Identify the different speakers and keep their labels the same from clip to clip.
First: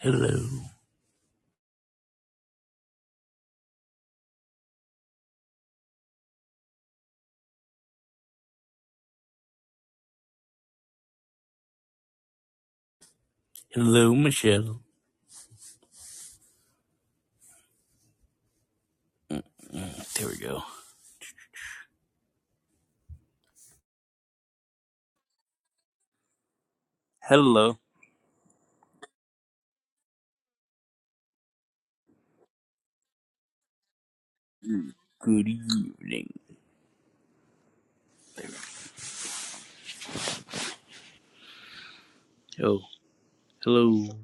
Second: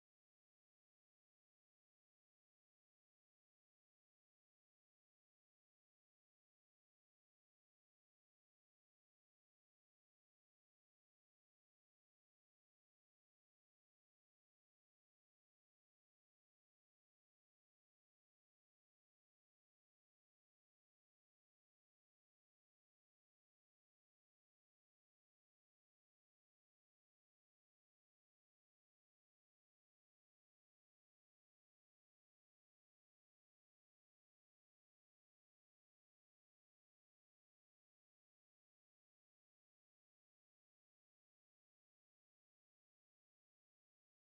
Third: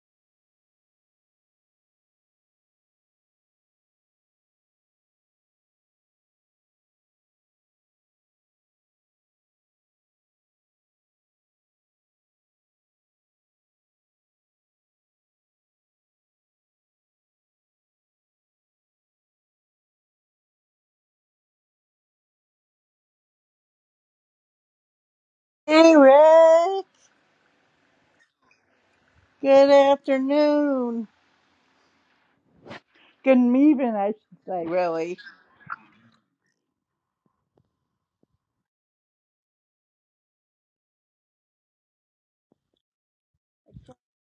Speaker 1: Hello. Hello, Michelle. There we go.
Speaker 2: Hey, Rick.
Speaker 1: Hello.
Speaker 2: Good afternoon. Good evening, I should say, really.
Speaker 1: Good evening. Oh, hello.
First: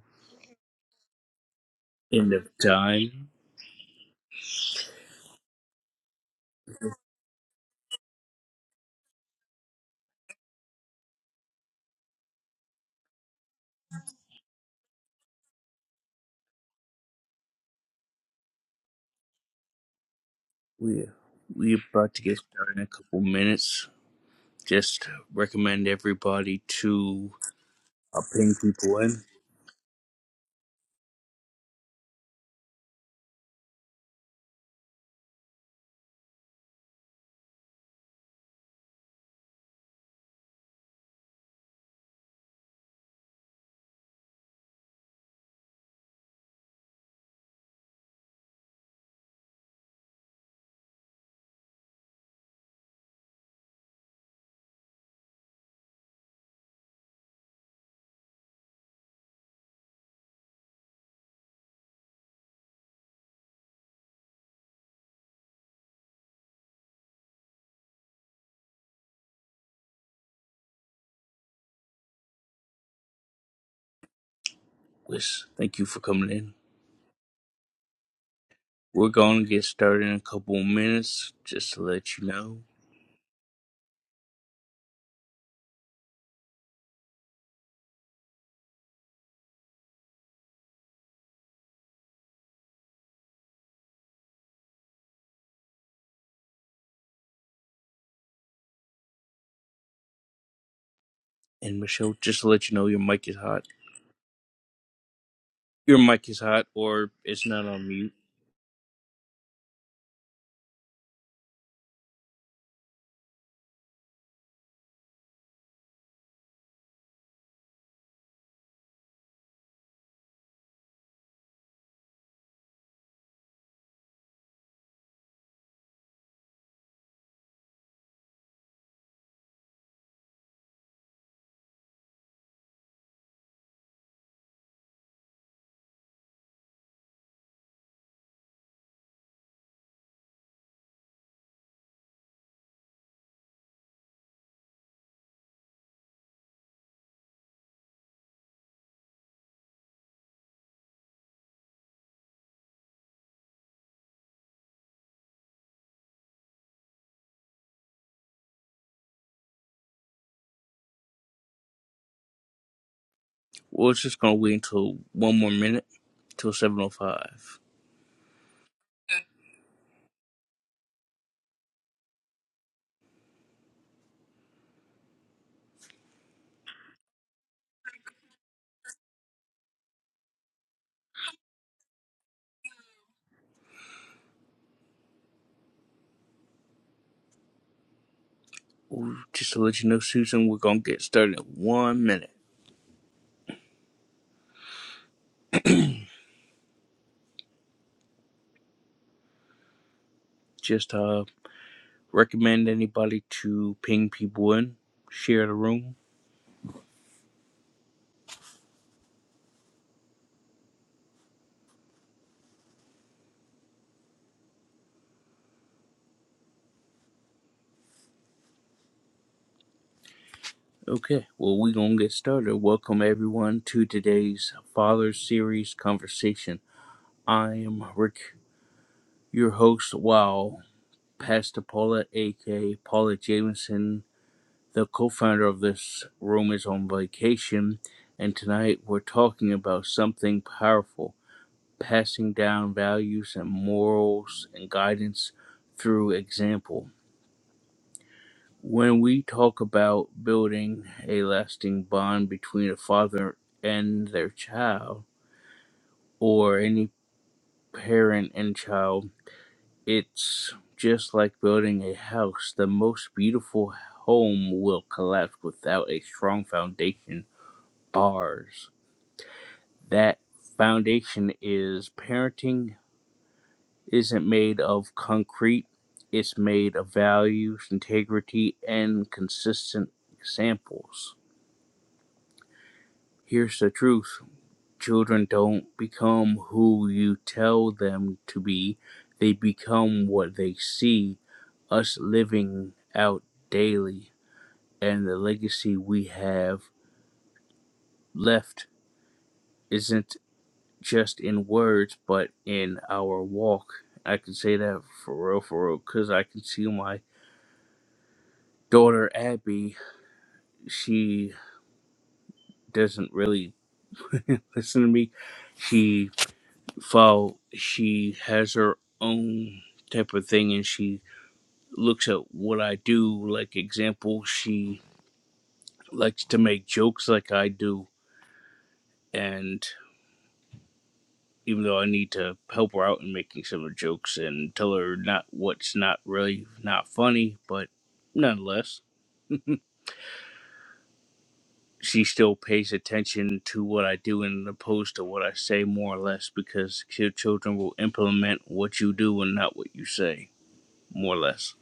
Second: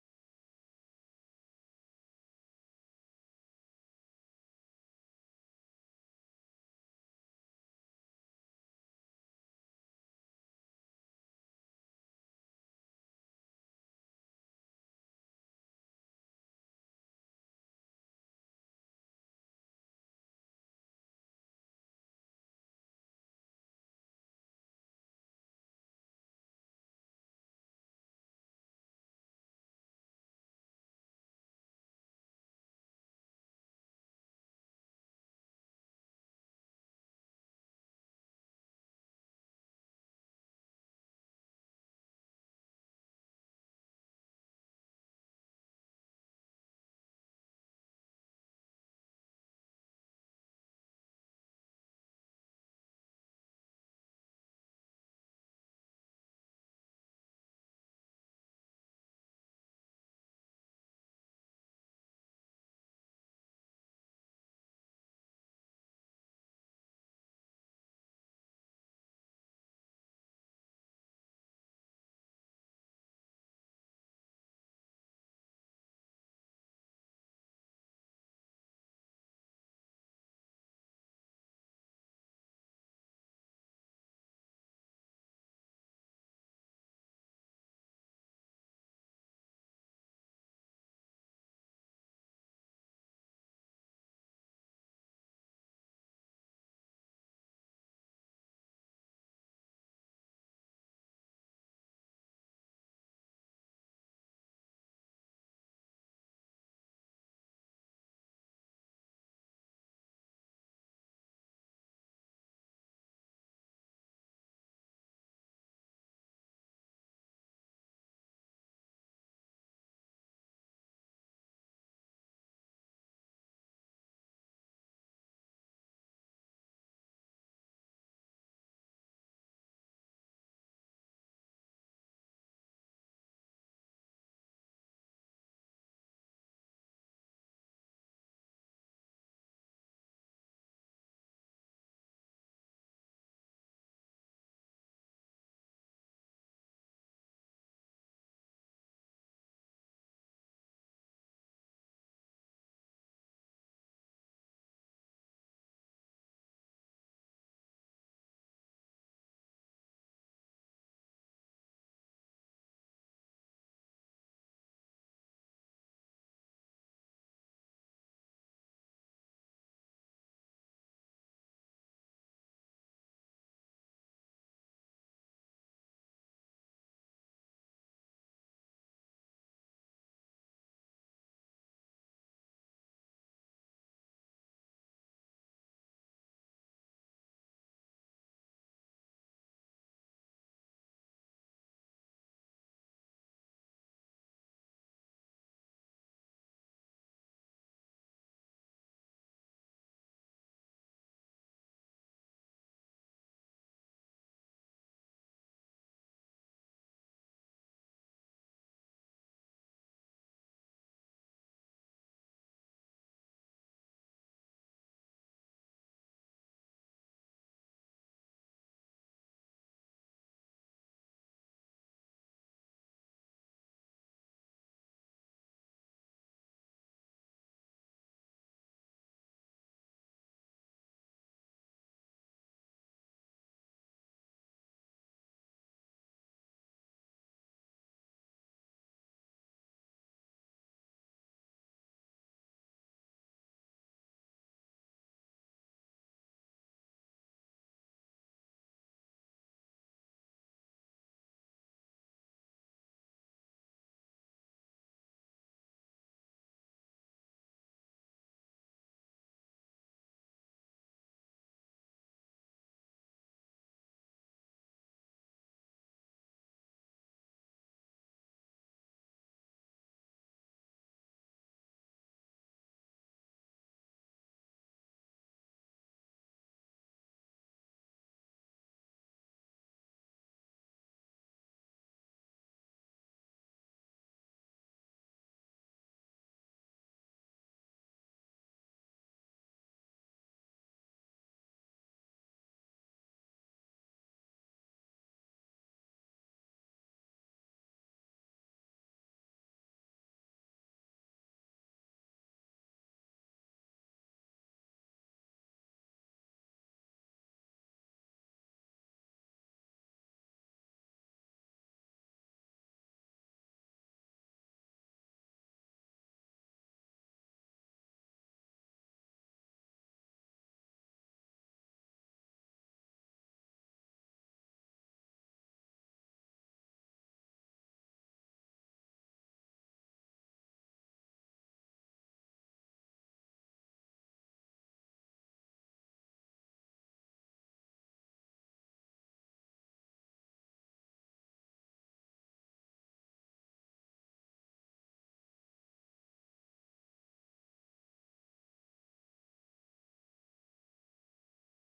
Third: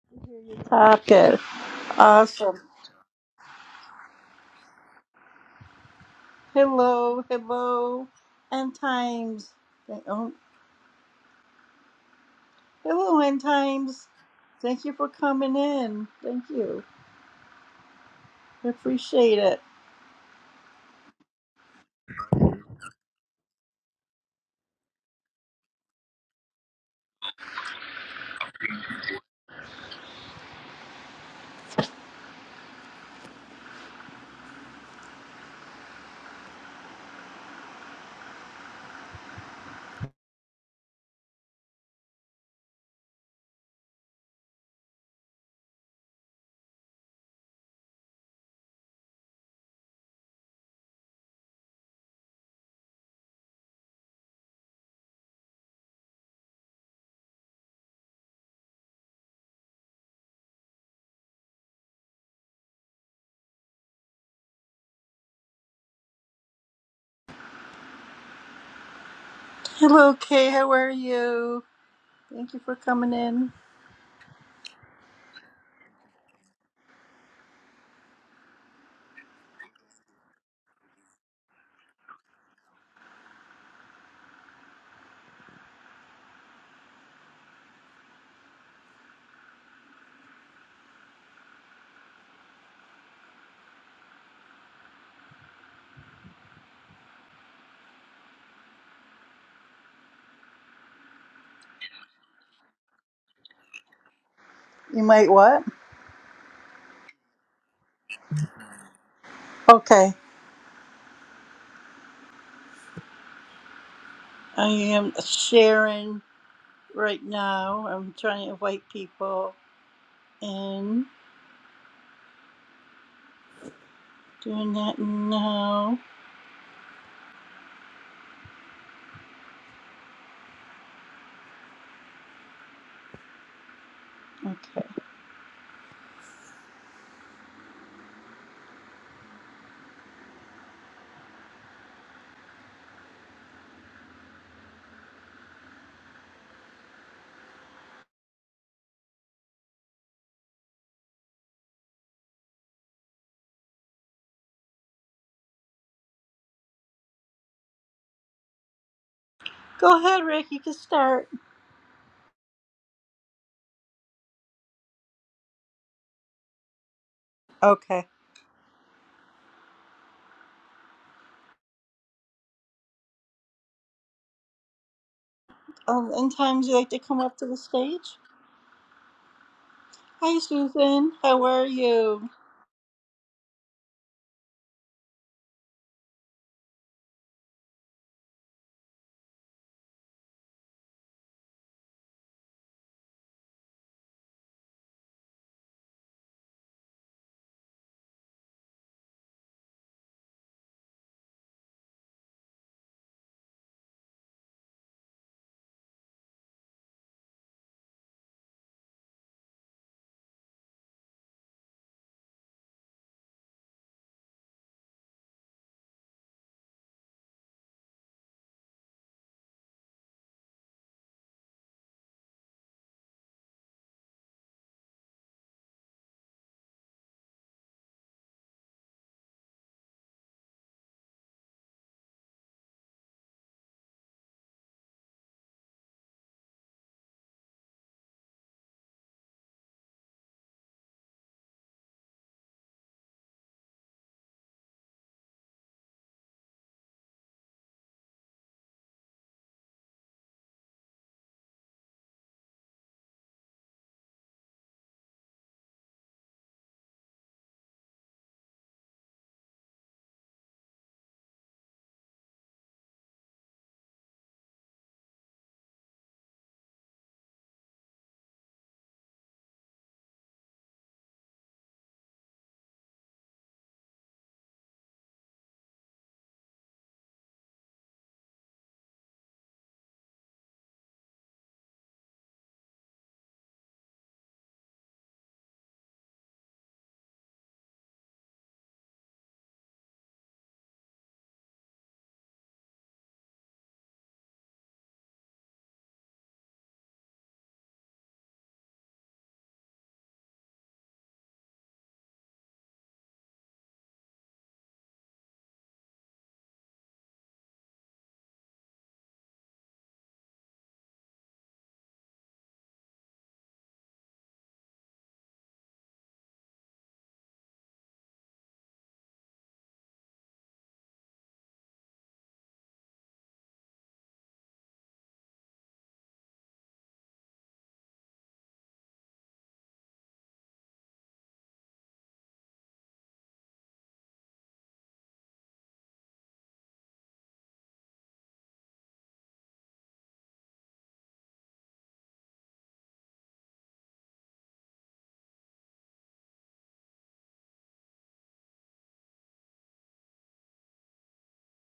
Speaker 2: Okay.
Speaker 1: End of
Speaker 2: Awesome.
Speaker 1: time.
Speaker 2: Hello, hello, and times. Oh, hello, and times. Thank you for coming in. Thank you. I appreciate it.
Speaker 1: We're, we're about to get started in a couple minutes. Just recommend everybody to uh, ping people in.
Speaker 2: Hello, Kay. How are you? Thank you for coming in.
Speaker 1: Wish, thank you for coming in. We're going to get started in a couple minutes, just to let you know. And Michelle, just to let you know, your mic is hot.
Speaker 2: You might what?
Speaker 1: Your mic is hot, or it's not on mute.
Speaker 2: Okay. I am sharing right now. I'm trying to invite people in. Doing that now. Okay. Go ahead, Rick. You can start.
Speaker 1: We're just gonna wait until one more minute till seven oh five.
Speaker 2: Okay. Um, in time, would you like to come up to the stage? Hi, Susan. How are you?
Speaker 1: Just to let you know, Susan, we're gonna get started in one minute. Just uh recommend anybody to ping people in, share the room. Okay, well we're gonna get started. Welcome everyone to today's Father Series conversation. I am Rick, your host, wow, Pastor Paula, aka Paula Jamison the co-founder of this room is on vacation and tonight we're talking about something powerful passing down values and morals and guidance through example when we talk about building a lasting bond between a father and their child or any parent and child it's just like building a house the most beautiful home will collapse without a strong foundation bars that foundation is parenting isn't made of concrete it's made of values integrity and consistent examples here's the truth children don't become who you tell them to be they become what they see us living out daily and the legacy we have left isn't. just in words, but in our walk. I can say that for real, for real, because I can see my daughter Abby. She doesn't really listen to me. She follow. She has her own type of thing, and she looks at what I do. Like example, she likes to make jokes like I do, and. even though I need to help her out in making some of the jokes and tell her not what's not really not funny, but nonetheless, she still pays attention to what I do and opposed to what I say more or less because your children will implement what you do and not what you say, more or less.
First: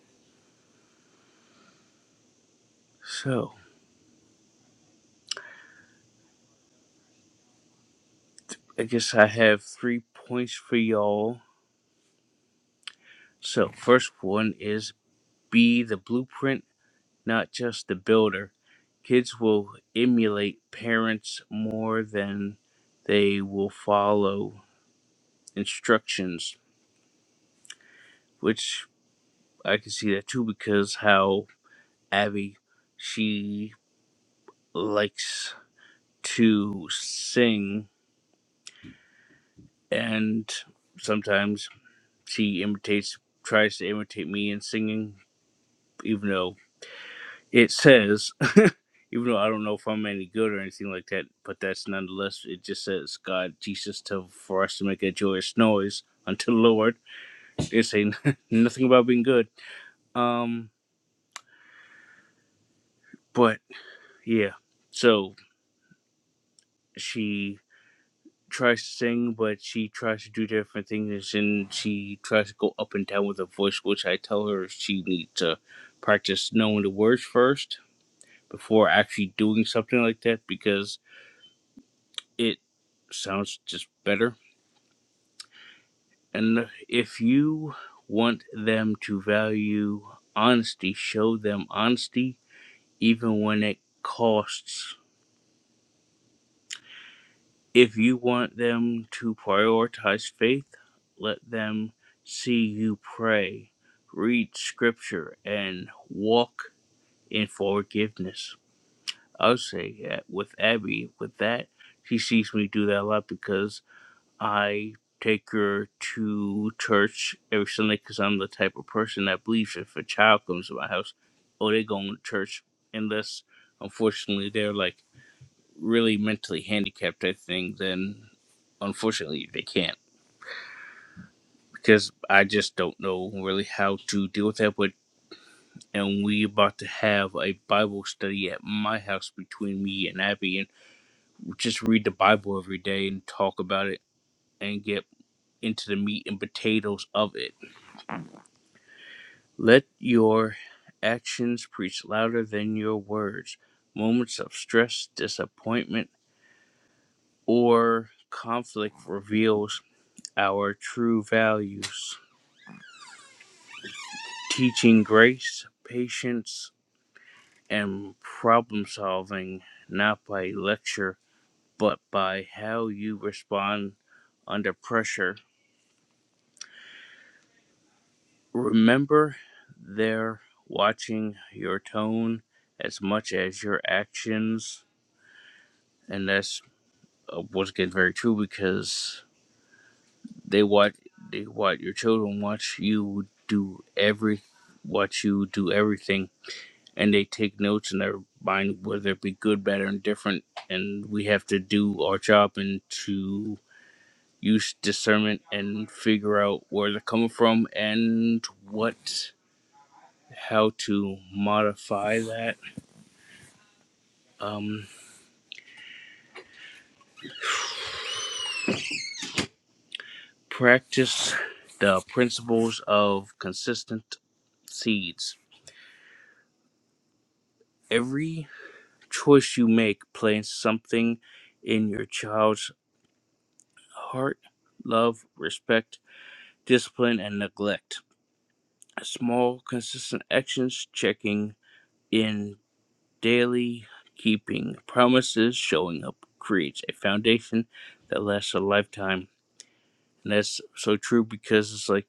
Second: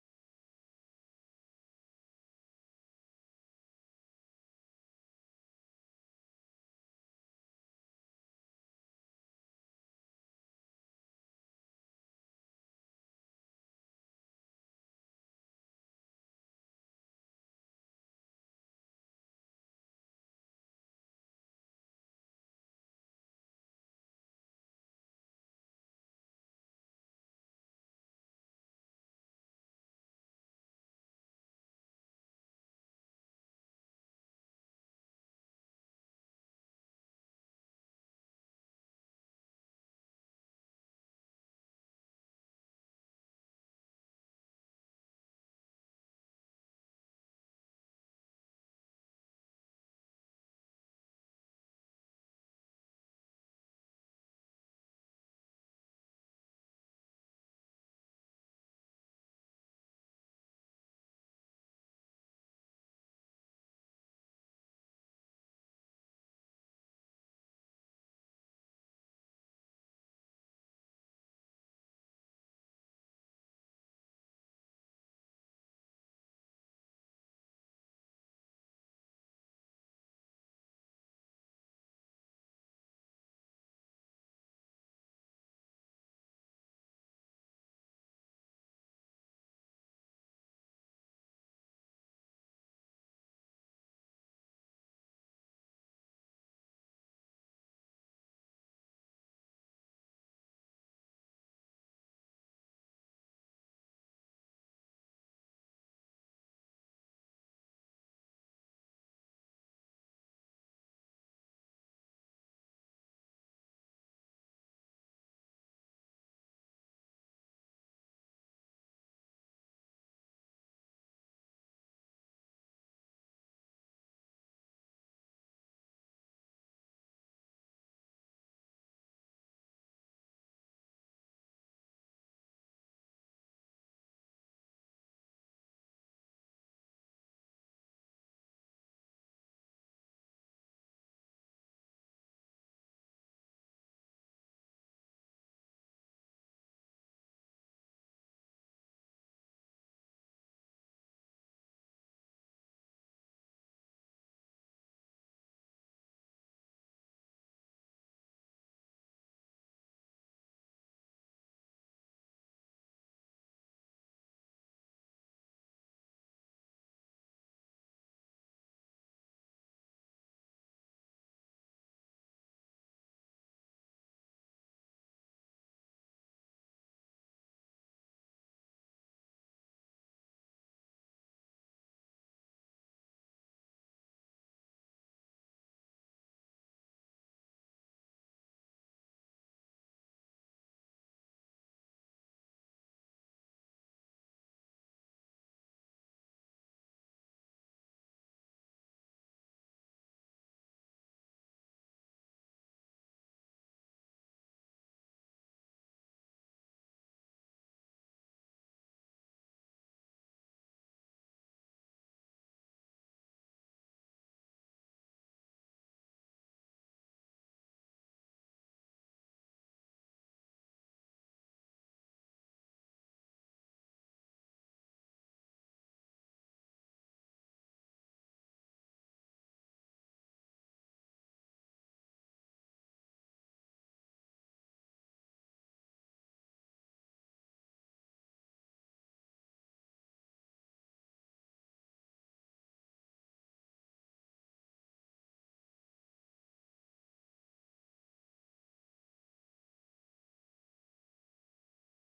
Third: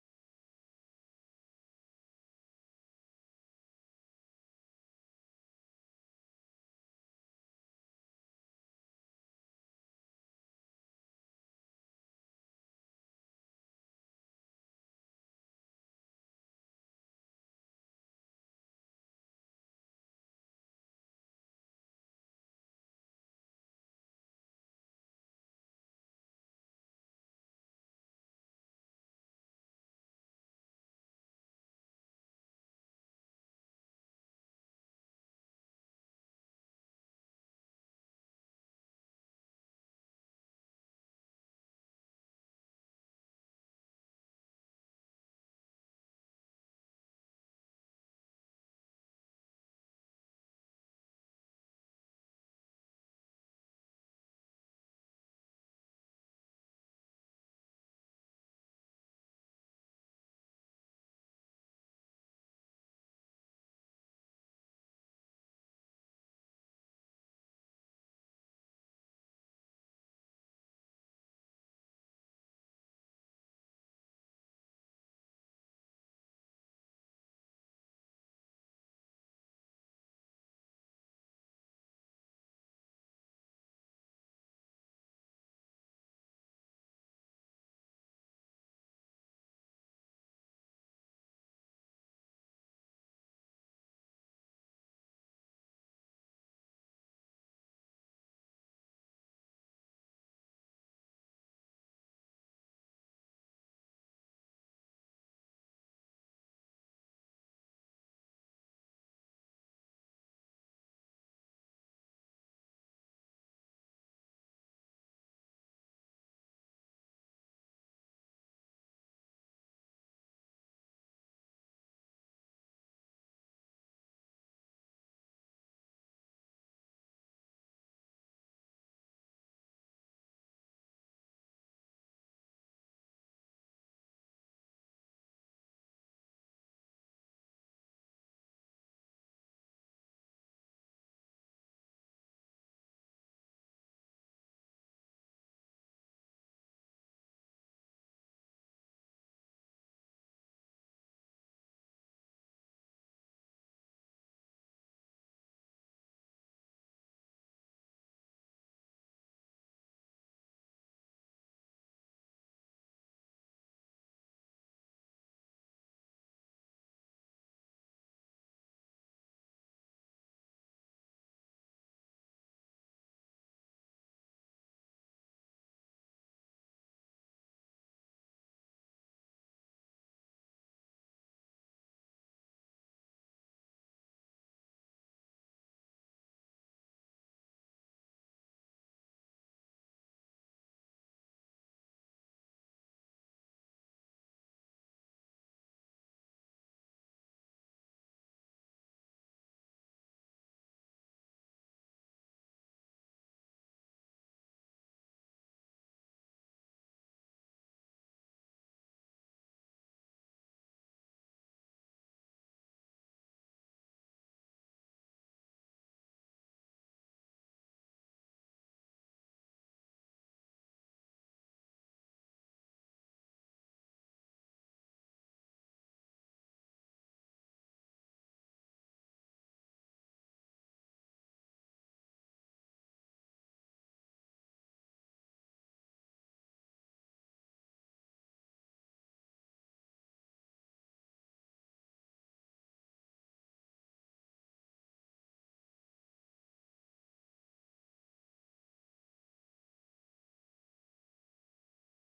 Speaker 1: So I guess I have three points for y'all. So first one is be the blueprint not just the builder. Kids will emulate parents more than they will follow instructions, which I can see that too because how Abby she likes to sing and sometimes she imitates tries to imitate me in singing even though it says Even though I don't know if I'm any good or anything like that, but that's nonetheless, it just says God, Jesus, to, for us to make a joyous noise unto the Lord. It's saying nothing about being good. Um, but yeah, so she tries to sing, but she tries to do different things, and she tries to go up and down with her voice, which I tell her she needs to practice knowing the words first before actually doing something like that because it sounds just better And if you want them to value honesty, show them honesty even when it costs. If you want them to prioritize faith, let them see you pray, read scripture, and walk in forgiveness. I'll say that with Abby, with that, she sees me do that a lot because. I take her to church every Sunday because I'm the type of person that believes if a child comes to my house, oh, they're going to church. Unless, unfortunately, they're like really mentally handicapped, I think, then unfortunately they can't because I just don't know really how to deal with that. But and we about to have a Bible study at my house between me and Abby and just read the Bible every day and talk about it and get into the meat and potatoes of it Let your actions preach louder than your words. Moments of stress, disappointment, or conflict reveals our true values. Teaching grace, patience, and problem solving not by lecture, but by how you respond under pressure. Remember, they're watching your tone as much as your actions, and that's uh, once again very true because they what they what your children watch you do every watch you do everything and they take notes in their mind whether it be good bad or indifferent and we have to do our job and to use discernment and figure out where they're coming from and what how to modify that um practice the principles of consistent seeds every choice you make plants something in your child's heart love, respect, discipline, and neglect. Small, consistent actions, checking in daily, keeping promises, showing up creates a foundation that lasts a lifetime. And that's so true because it's like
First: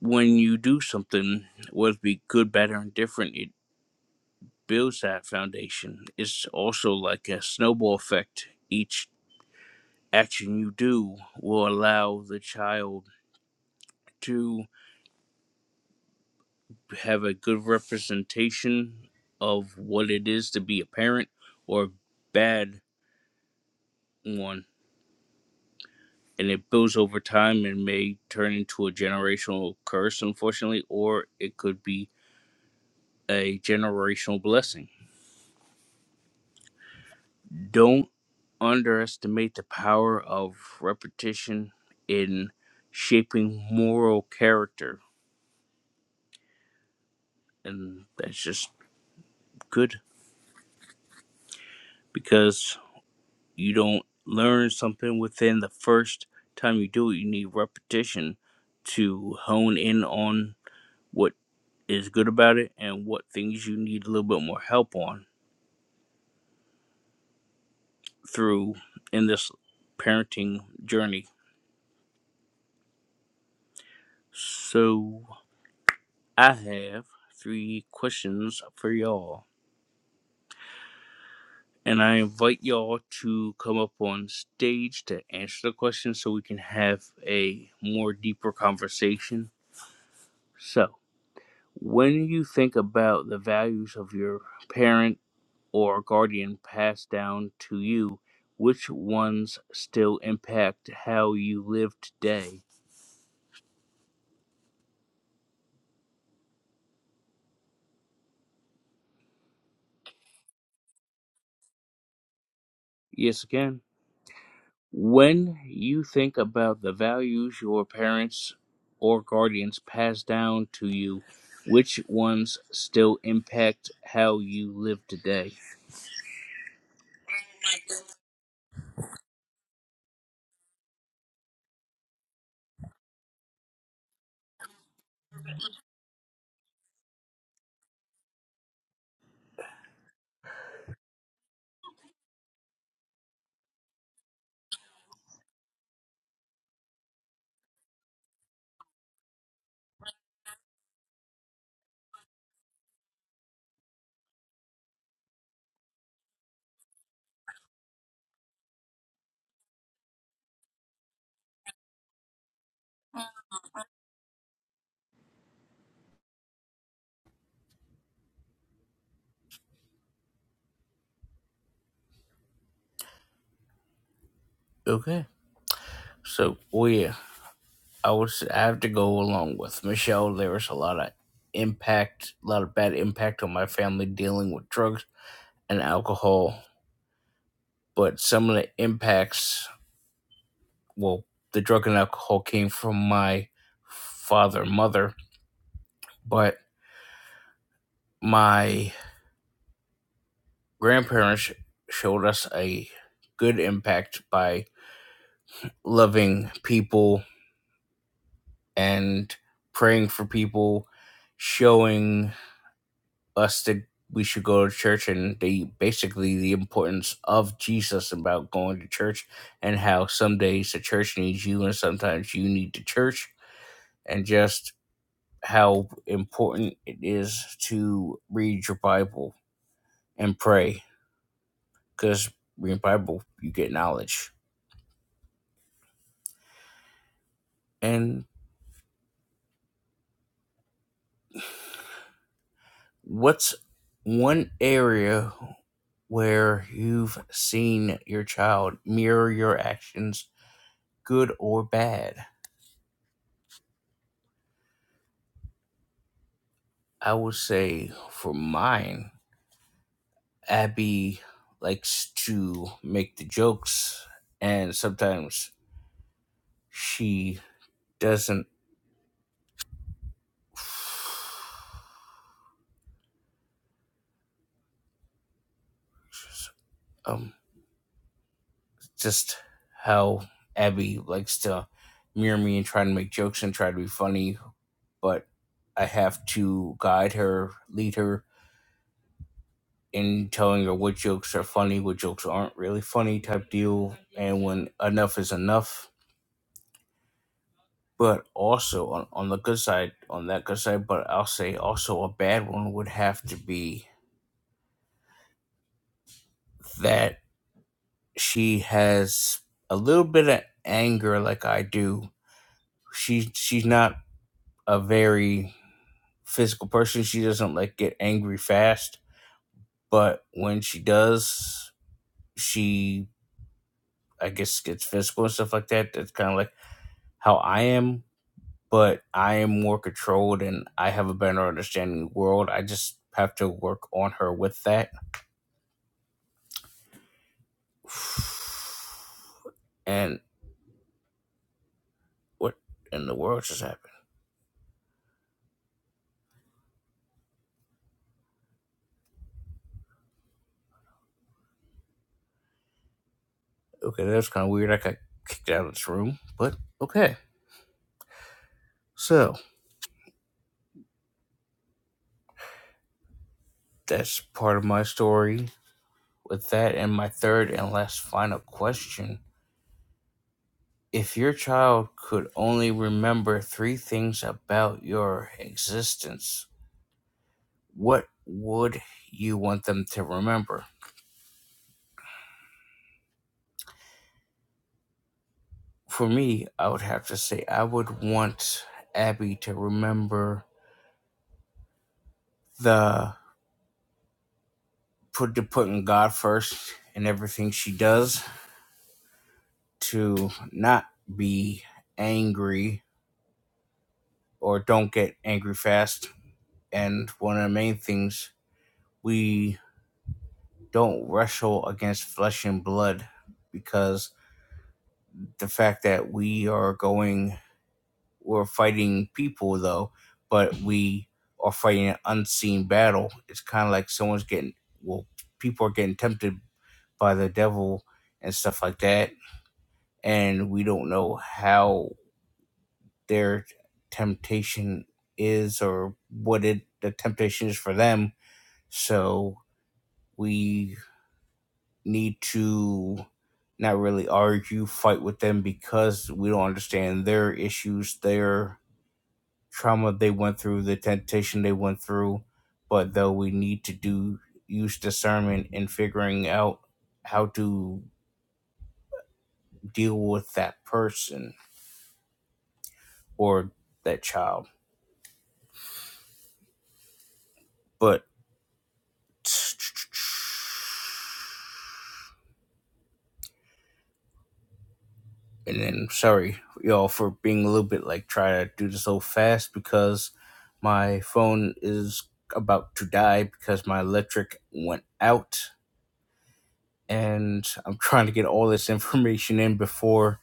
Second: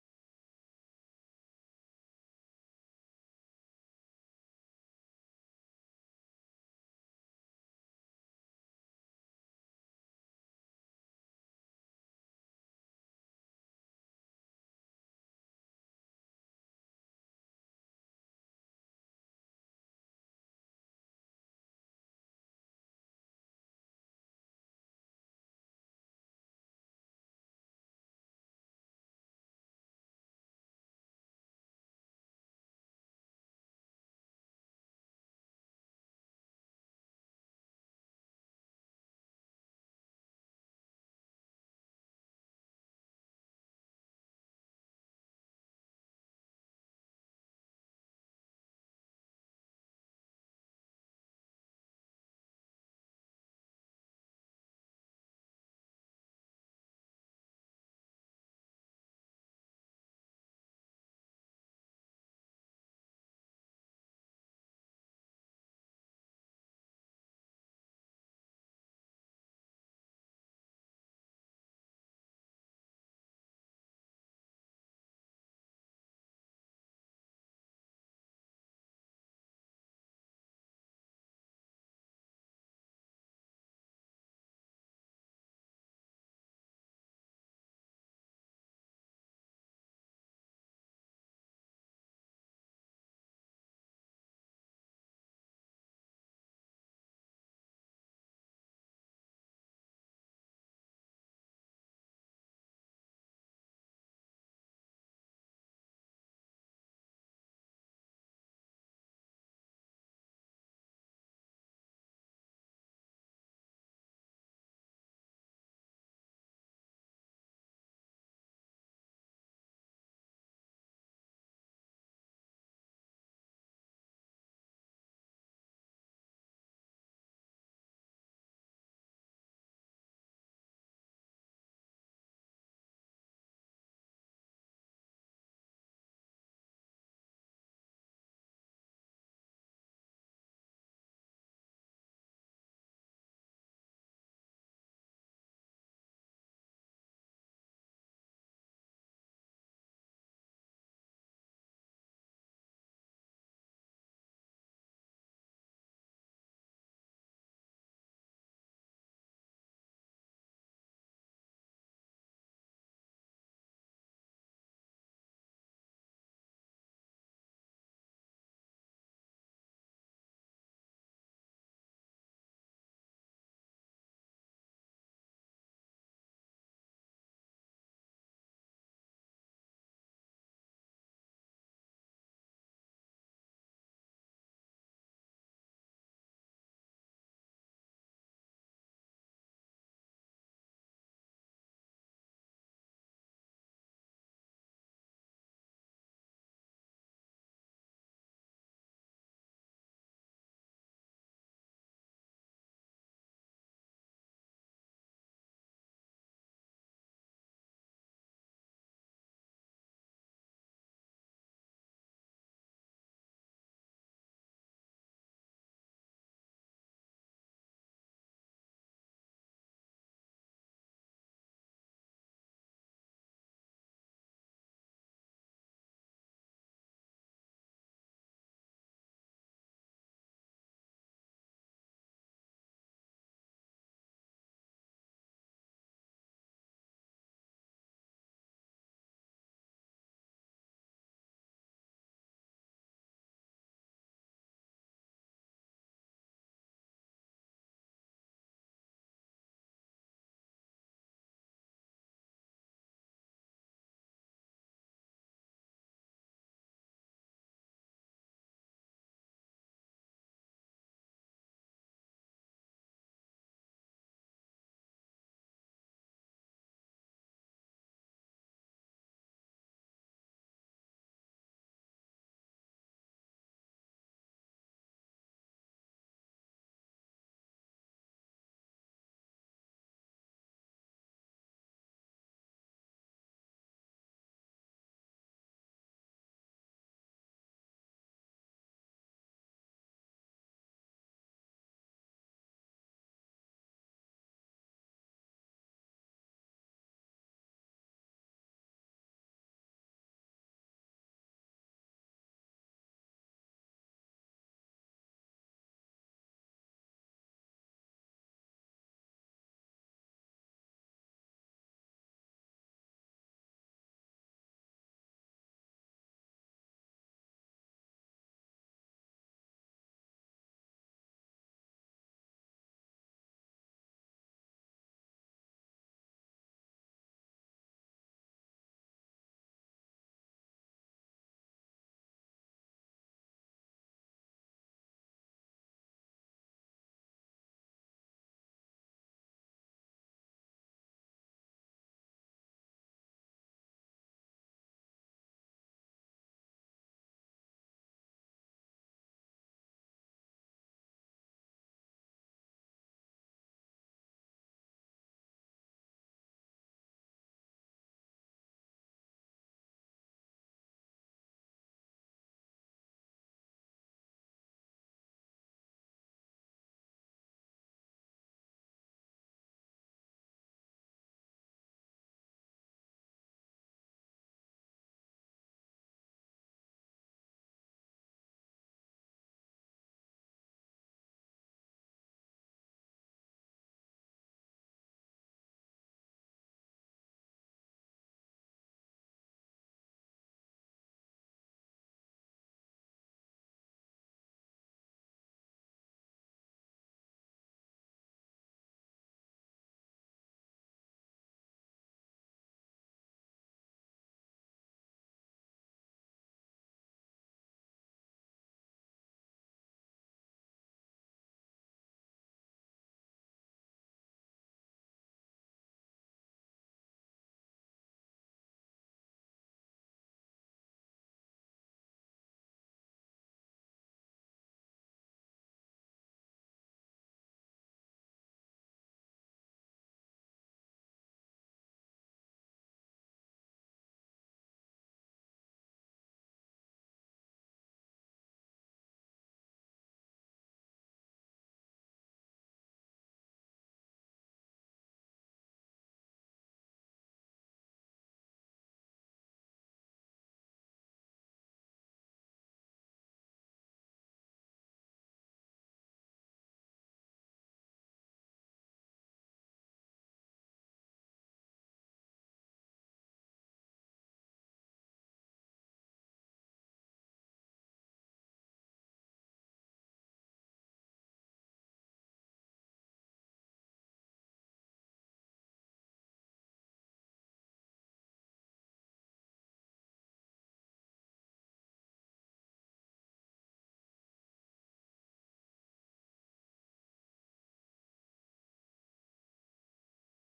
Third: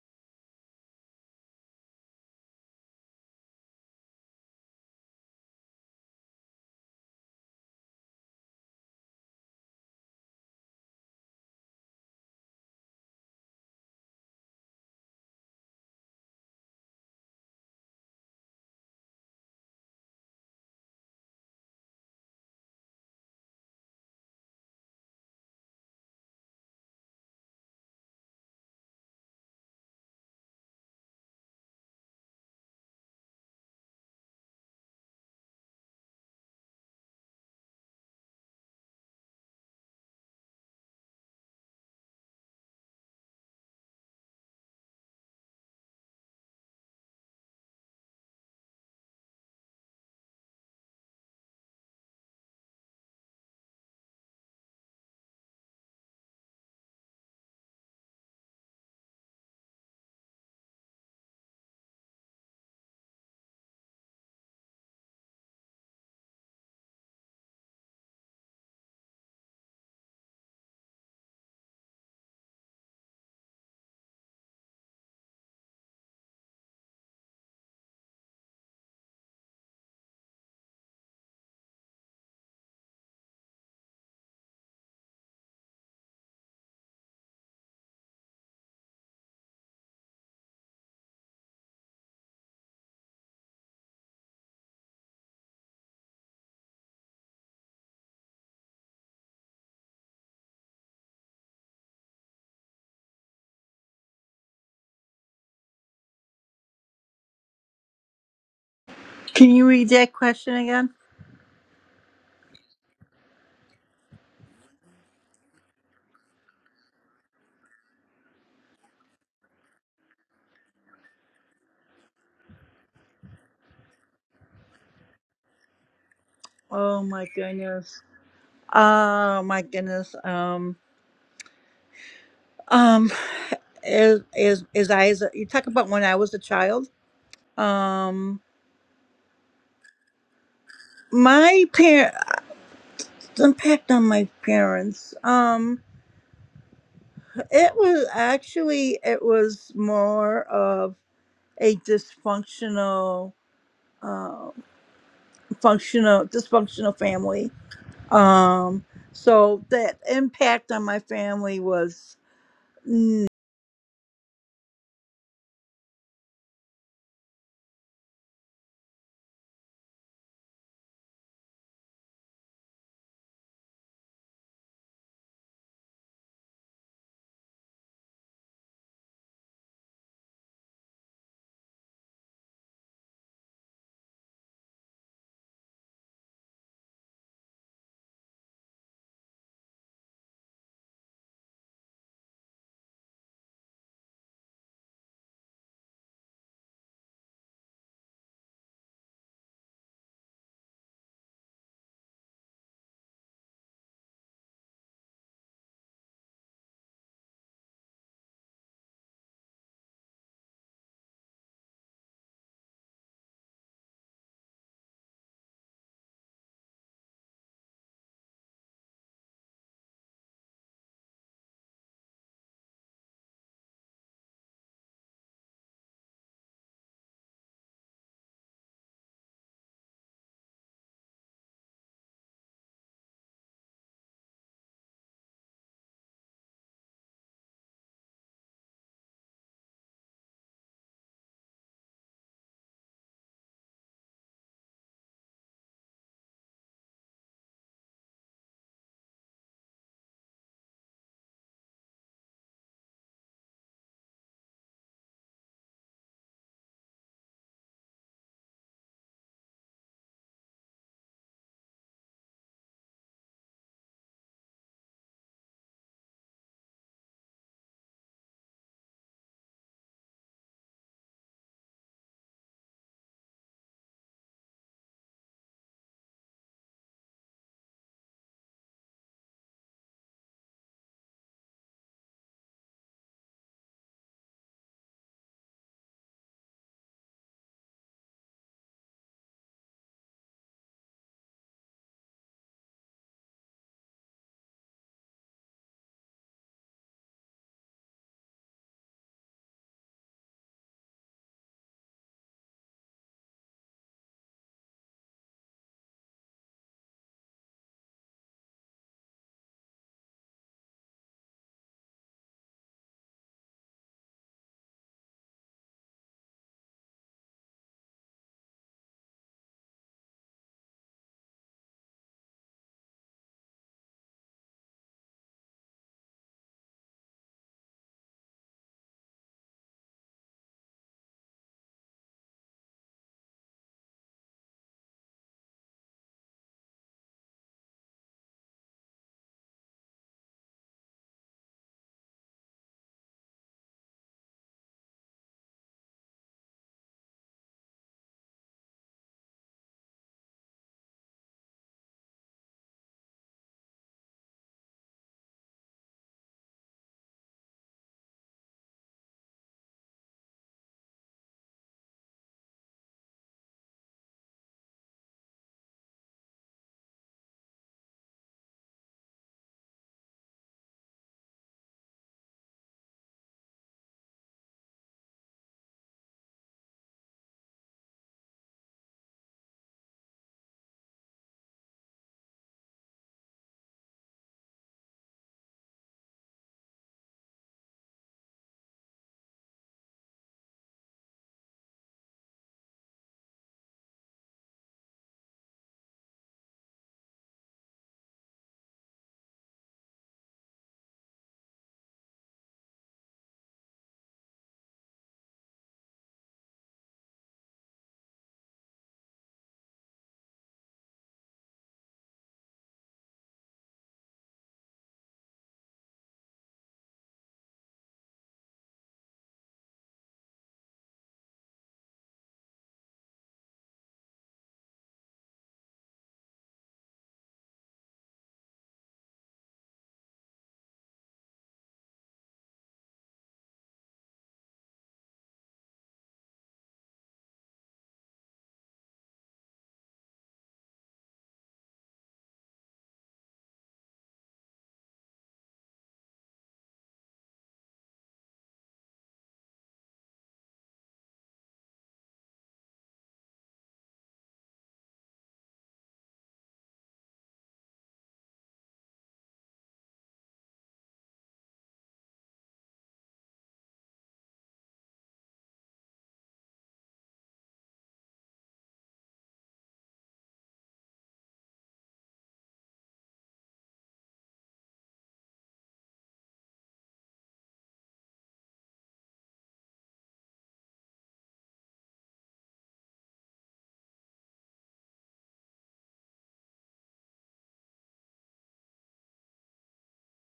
Speaker 1: when you do something, whether it be good, bad, or indifferent, it builds that foundation. It's also like a snowball effect. Each action you do will allow the child to have a good representation of what it is to be a parent or a bad one. And it builds over time and may turn into a generational curse, unfortunately, or it could be a generational blessing. Don't underestimate the power of repetition in shaping moral character. And that's just good because you don't learn something within the first time you do it. You need repetition to hone in on what is good about it and what things you need a little bit more help on through in this parenting journey. So, I have three questions for y'all. And I invite y'all to come up on stage to answer the questions so we can have a more deeper conversation. So, When you think about the values of your parent or guardian passed down to you, which ones still impact how you live today?
Speaker 2: Can you read that question again?
Speaker 1: Yes, again. When you think about the values your parents or guardians passed down to you, which ones still impact how you live today?
Speaker 2: Oh my goodness. Oh my goodness. Um. Um. Is is is I? Is, you talk about when I was a child. Um. My parents impact on my parents. Um. It was actually it was more of a dysfunctional uh, functional dysfunctional family um so that impact on my family was mm,
Speaker 1: Okay, so well, yeah. I was I have to go along with Michelle. There was a lot of impact, a lot of bad impact on my family dealing with drugs and alcohol. But some of the impacts, well, the drug and alcohol came from my father and mother, but my grandparents showed us a good impact by loving people and praying for people, showing us that we should go to church and they basically the importance of Jesus about going to church and how some days the church needs you and sometimes you need the church and just how important it is to read your Bible and pray because reading the Bible you get knowledge. And what's one area where you've seen your child mirror your actions, good or bad? I would say for mine, Abby likes to make the jokes, and sometimes she doesn't. Um, just how Abby likes to mirror me and try to make jokes and try to be funny, but I have to guide her, lead her in telling her what jokes are funny, what jokes aren't really funny type deal, and when enough is enough But also on, on the good side, on that good side, but I'll say also a bad one would have to be that she has a little bit of anger like I do. She she's not a very physical person. She doesn't like get angry fast, but when she does, she I guess gets physical and stuff like that. That's kind of like how I am but I am more controlled and I have a better understanding of the world. I just have to work on her with that And what in the world just happened? Okay, that's kind of weird. I got kicked out of this room, but okay. So that's part of my story. With that, and my third and last final question If your child could only remember three things about your existence, what would you want them to remember? For me, I would have to say I would want Abby to remember the put to putting God first in everything she does to not be angry or don't get angry fast. And one of the main things we don't wrestle against flesh and blood because the fact that we are going we're fighting people though, but we are fighting an unseen battle. It's kinda like someone's getting well, people are getting tempted by the devil and stuff like that and we don't know how their temptation is or what it the temptation is for them. So we need to not really argue, fight with them because we don't understand their issues, their trauma they went through, the temptation they went through. But though we need to do use discernment in figuring out how to deal with that person or that child. But And then, sorry, y'all, for being a little bit like try to do this so fast because my phone is about to die because my electric went out, and I'm trying to get all this information in before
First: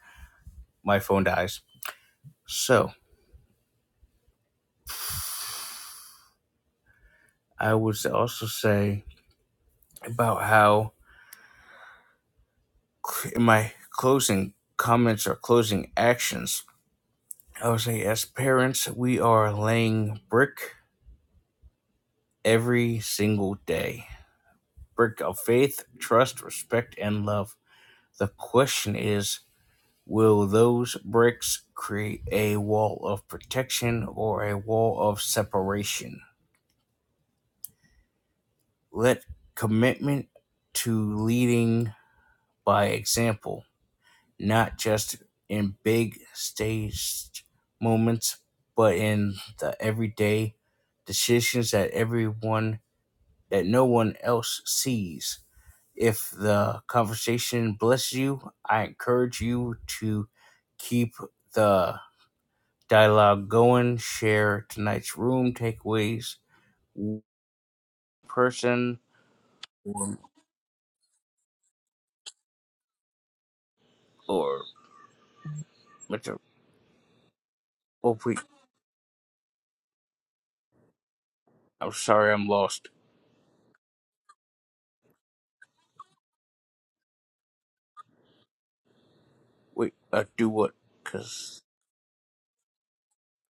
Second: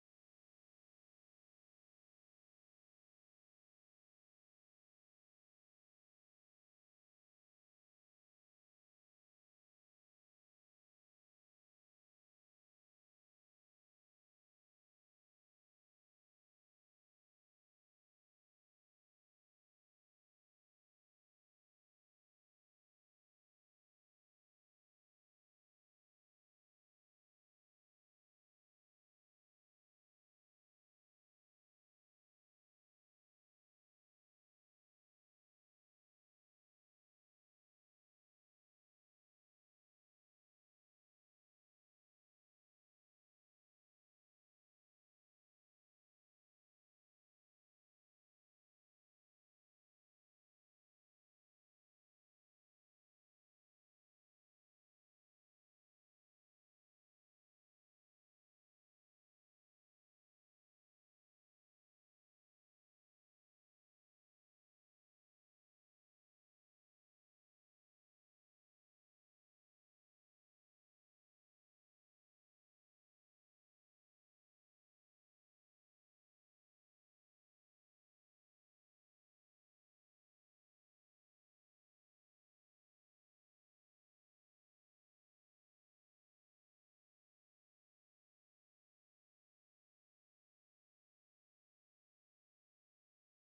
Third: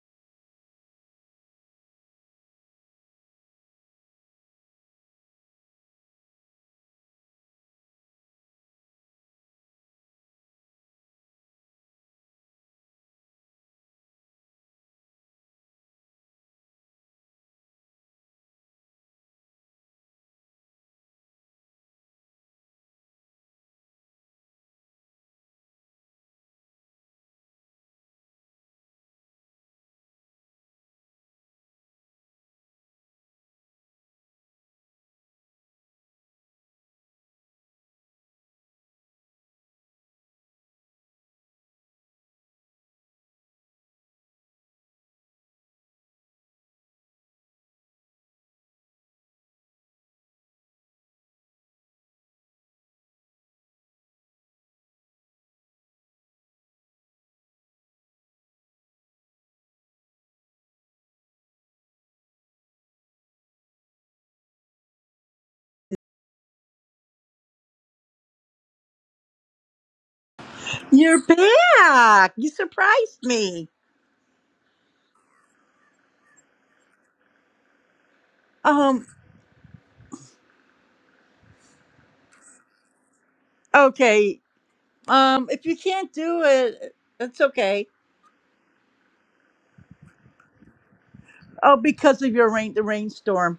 Speaker 1: my phone dies. So, I would also say about how in my closing comments or closing actions, I would say as parents, we are laying brick every single day. Brick of faith, trust, respect, and love. The question is will those bricks create a wall of protection or a wall of separation? Let commitment to leading by example, not just in big staged moments, but in the everyday decisions that everyone that no one else sees If the conversation blesses you, I encourage you to keep the dialogue going. Share tonight's room takeaways, person or,
Speaker 2: you're back you surprised me
Speaker 1: or Mr. Oh wait,
Speaker 2: um
Speaker 1: I'm sorry, I'm lost.
Speaker 2: okay um if you can't do it it's okay
Speaker 1: Wait, uh, do what? Cause
Speaker 2: oh because of your rain the rainstorm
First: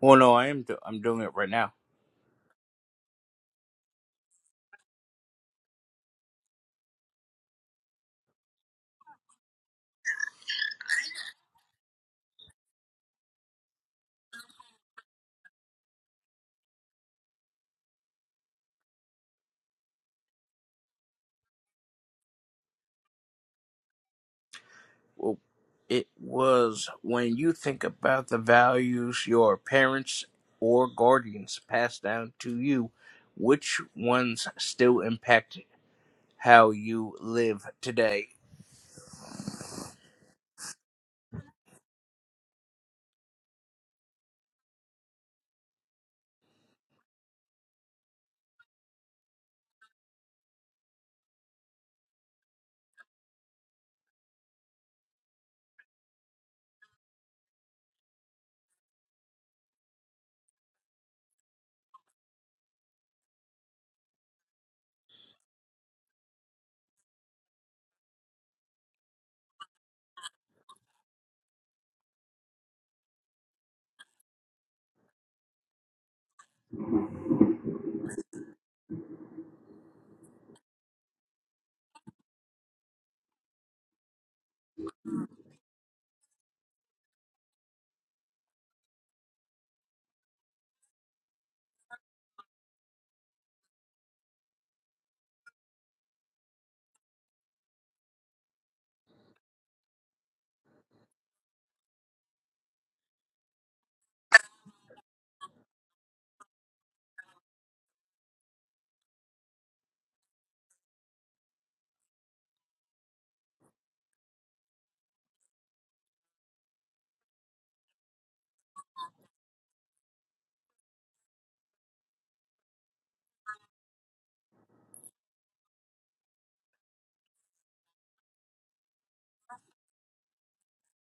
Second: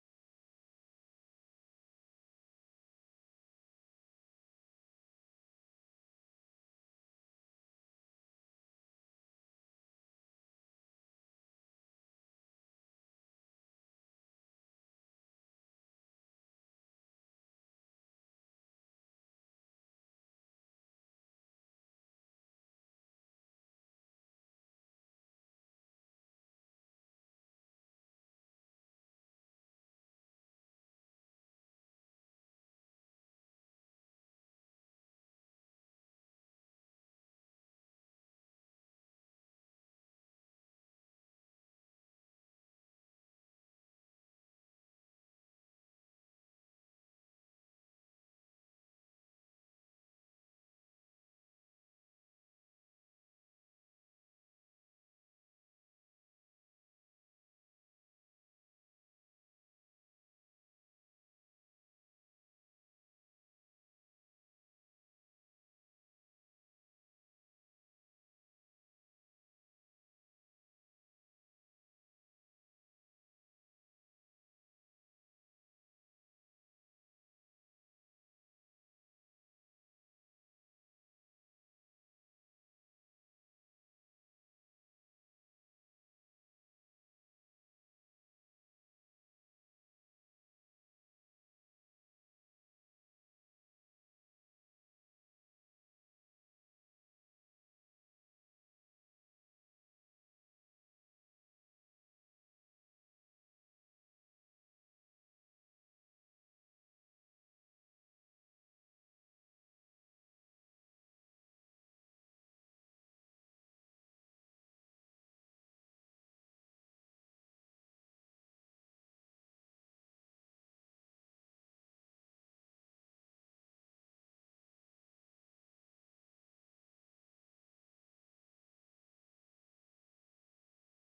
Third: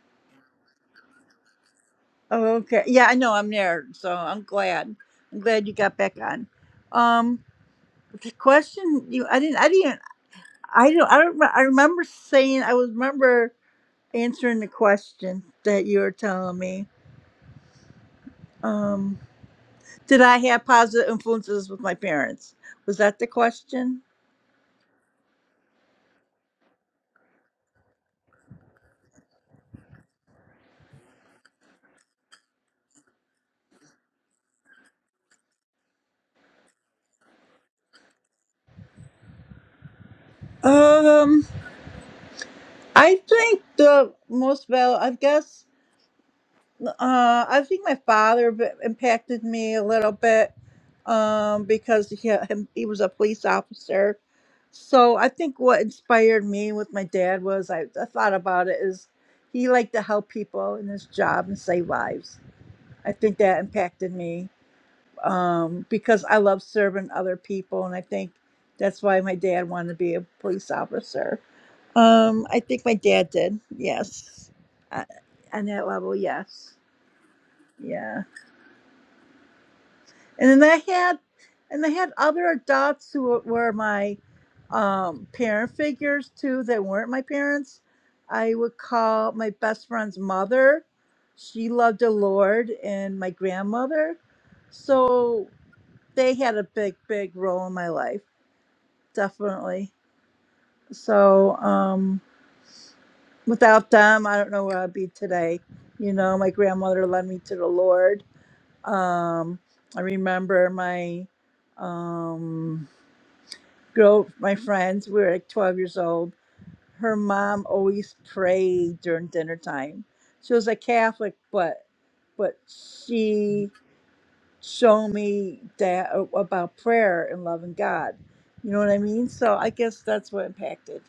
Speaker 1: well, no, I am. Do- I'm doing it right now.
Speaker 2: oh, okay yeah i know i'm there so i'm glad i'm glad you got back on um the question you i didn't i didn't I don't. I don't. re- I remember saying. I was remember answering the question that you were telling me. Um, did I have positive influences with my parents? Was that the question?
Speaker 1: well, it was when you think about the values your parents or guardians passed down to you, which ones still impact how you live today?
Speaker 2: Um, I think the most valid. I guess Uh, I think my father b- impacted me a little bit um, because he, him, he was a police officer. So I think what inspired me with my dad was I, I thought about it is he liked to help people in his job and save lives. I think that impacted me um, because I love serving other people, and I think that's why my dad wanted to be a police officer. Um, I think my dad did. Yes, uh, on that level, yes. yeah. and then they had and they had other adults who were were my um, parent figures too that weren't my parents i would call my best friend's mother she loved the lord and my grandmother so they had a big big role in my life definitely so um, without them i don't know where i'd be today you know my grandmother led me to the lord um, i remember my um Grove, my friends, we were like 12 years old. Her mom always prayed during dinner time. She was a Catholic, but but she showed me that a- about prayer and loving God. You know what I mean? So I guess that's what impacted,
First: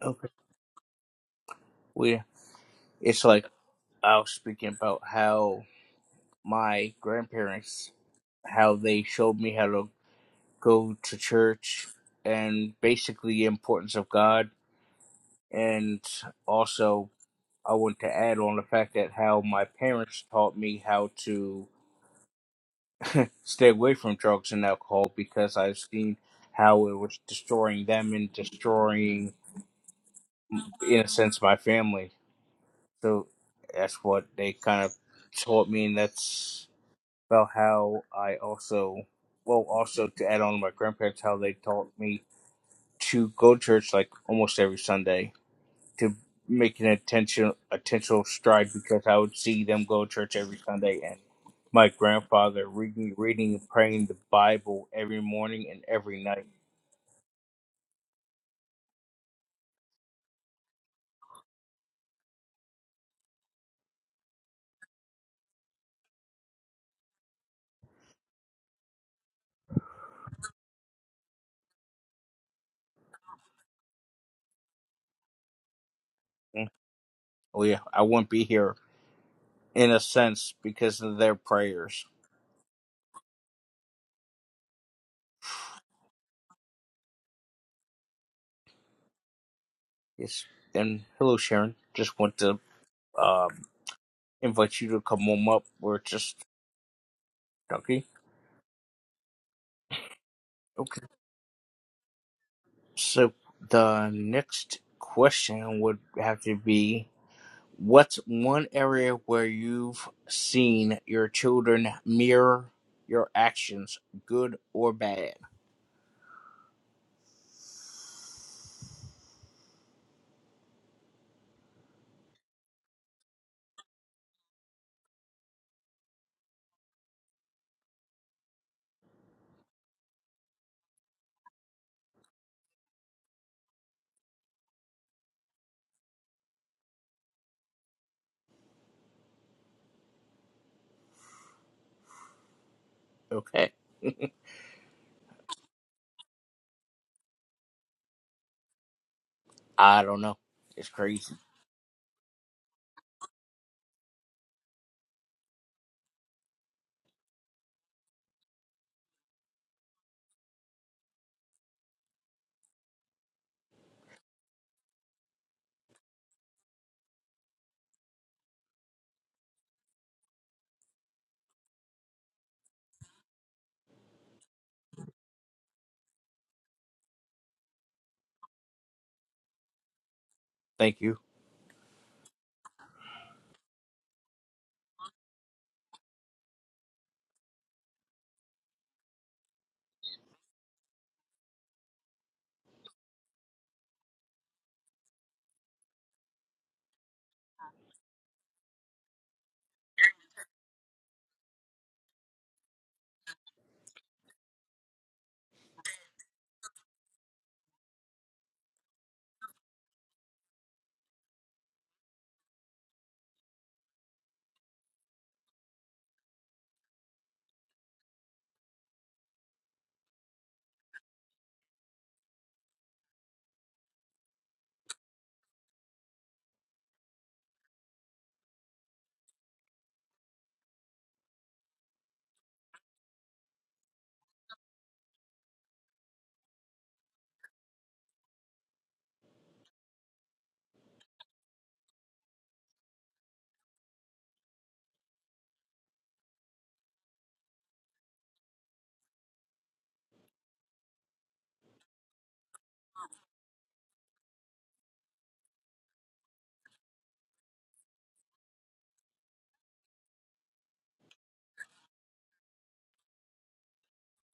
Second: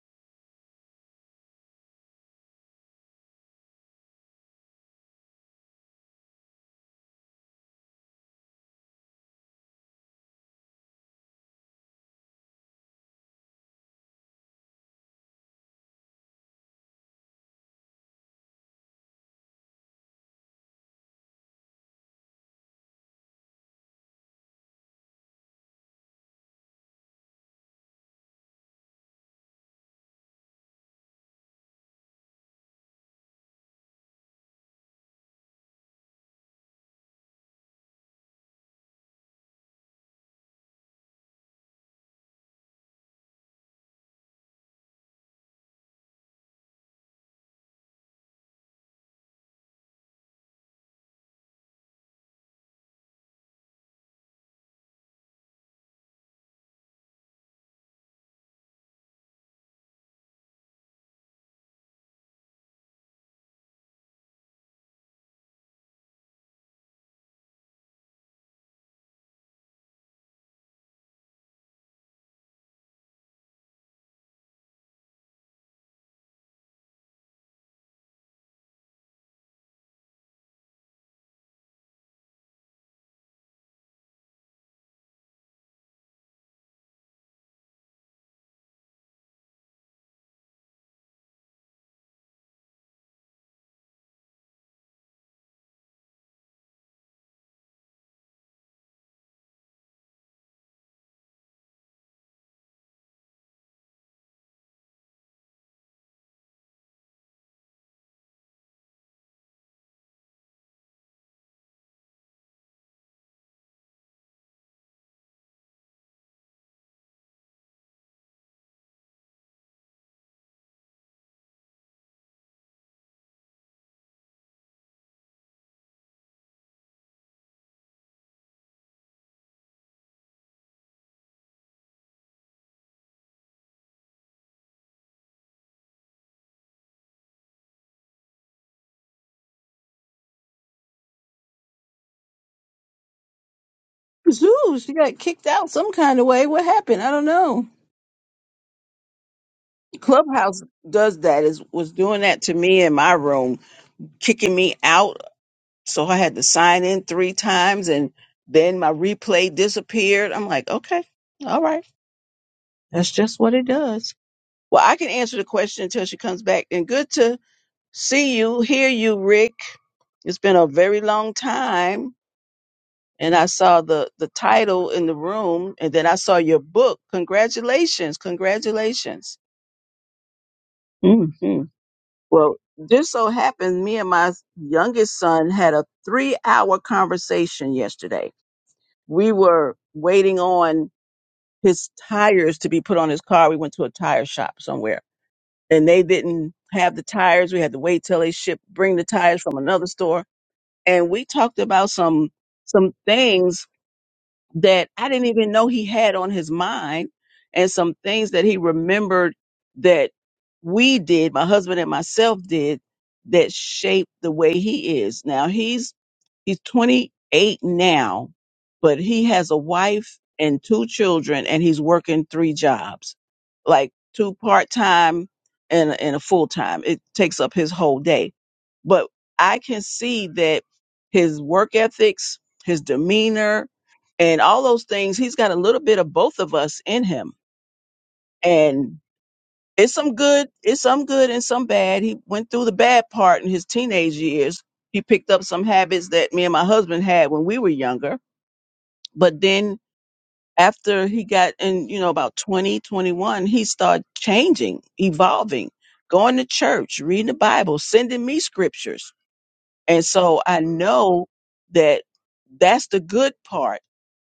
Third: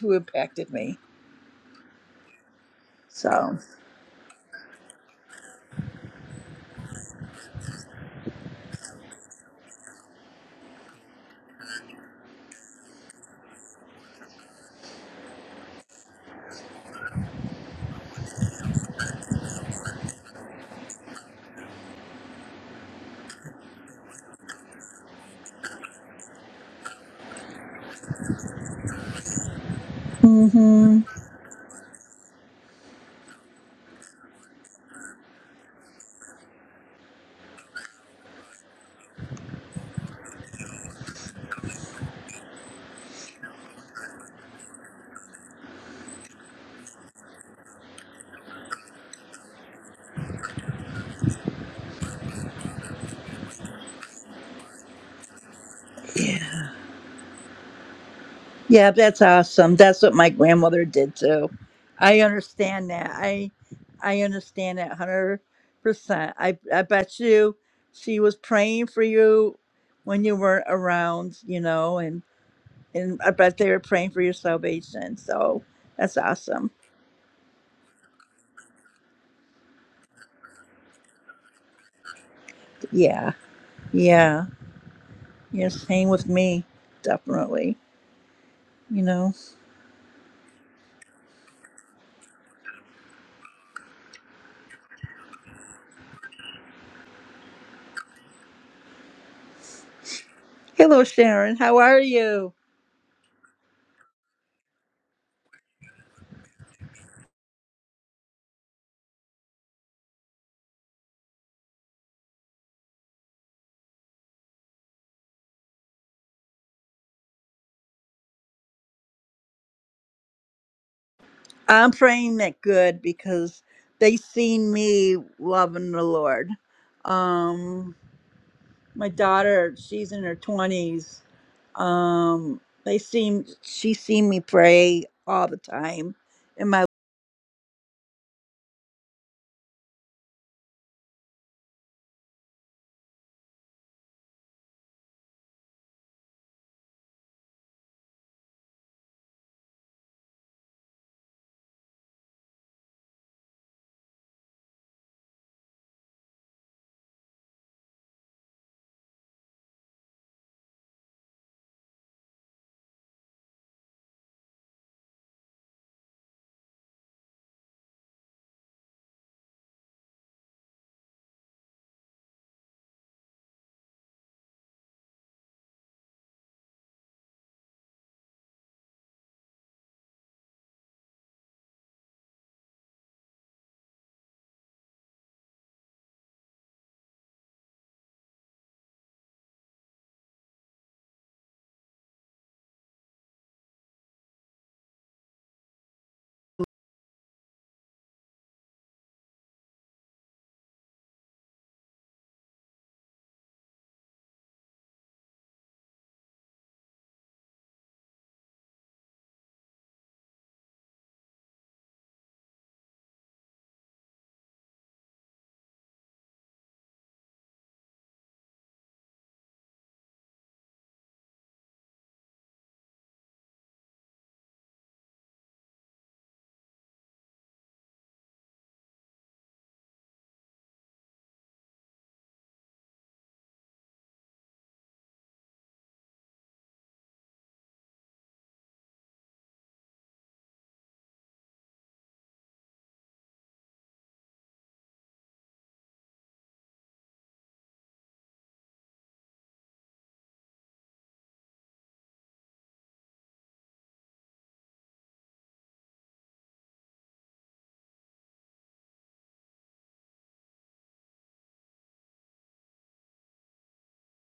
Speaker 2: who
Speaker 1: Okay.
Speaker 2: impacted me.
Speaker 1: We it's like
Speaker 2: So,
Speaker 1: I was speaking about how my grandparents how they showed me how to go to church and basically the importance of God and also I want to add on the fact that how my parents taught me how to stay away from drugs and alcohol because I've seen how it was destroying them and destroying, in
Speaker 2: hmm
Speaker 1: a sense, my family. So that's what they kind of taught me, and that's about how I also, well, also to add on to my grandparents, how they taught me to go to church like almost every Sunday to make an attention attentional stride because I would see them go to church every Sunday and my grandfather reading reading and praying the Bible every morning and every
Speaker 2: yeah.
Speaker 1: night.
Speaker 2: Yeah, that's awesome. That's what my grandmother did too. I understand that. I I understand that hundred percent. I I bet you she was praying for you when you weren't around, you know, and and I bet they were praying for your salvation. So that's
Speaker 1: Mm.
Speaker 2: awesome.
Speaker 1: Oh yeah, I wouldn't be here in a sense because of their prayers.
Speaker 2: Yeah, yeah. You're staying with me, definitely. You know.
Speaker 1: Yes. And hello Sharon. Just want to um invite you to come home up. We're just okay. Okay.
Speaker 2: Hello, Sharon. How are you?
Speaker 1: So the next question would have to be What's one area where you've seen your children mirror your actions, good or bad?
Speaker 2: I'm praying that good because they seen me loving the Lord. Um, my daughter, she's in her twenties. Um, they seen she seen me pray all the time, in my
Speaker 1: Okay.
Speaker 3: Zoo, she got kicked out some kind of way. What happened? I don't know.
Speaker 1: I don't know.
Speaker 3: Clubhouse
Speaker 1: It's
Speaker 3: does
Speaker 1: crazy.
Speaker 3: that. Is was doing that to me in my room, kicking me out. So I had to sign in three times, and then my replay disappeared. I'm like, okay, all right, that's just what it does. Well, I can answer the question until she comes back. And good to see you, hear you, Rick. It's been a very long time. and I saw the the title in the room, and then I saw your book. Congratulations, congratulations.
Speaker 1: Thank you.
Speaker 3: hmm Well, this so happened, me and my youngest son had a three hour conversation yesterday. We were waiting on his tires to be put on his car. We went to a tire shop somewhere, and they didn't have the tires. We had to wait till they ship bring the tires from another store, and we talked about some some things that I didn't even know he had on his mind and some things that he remembered that we did, my husband and myself did, that shaped the way he is. Now he's He's 28 now, but he has a wife and two children and he's working three jobs, like two part-time and, and a full-time. It takes up his whole day. But I can see that his work ethics, his demeanor, and all those things, he's got a little bit of both of us in him. And it's some good it's some good and some bad he went through the bad part in his teenage years he picked up some habits that me and my husband had when we were younger but then after he got in you know about 20 21, he started changing evolving going to church reading the bible sending me scriptures and so i know that that's the good part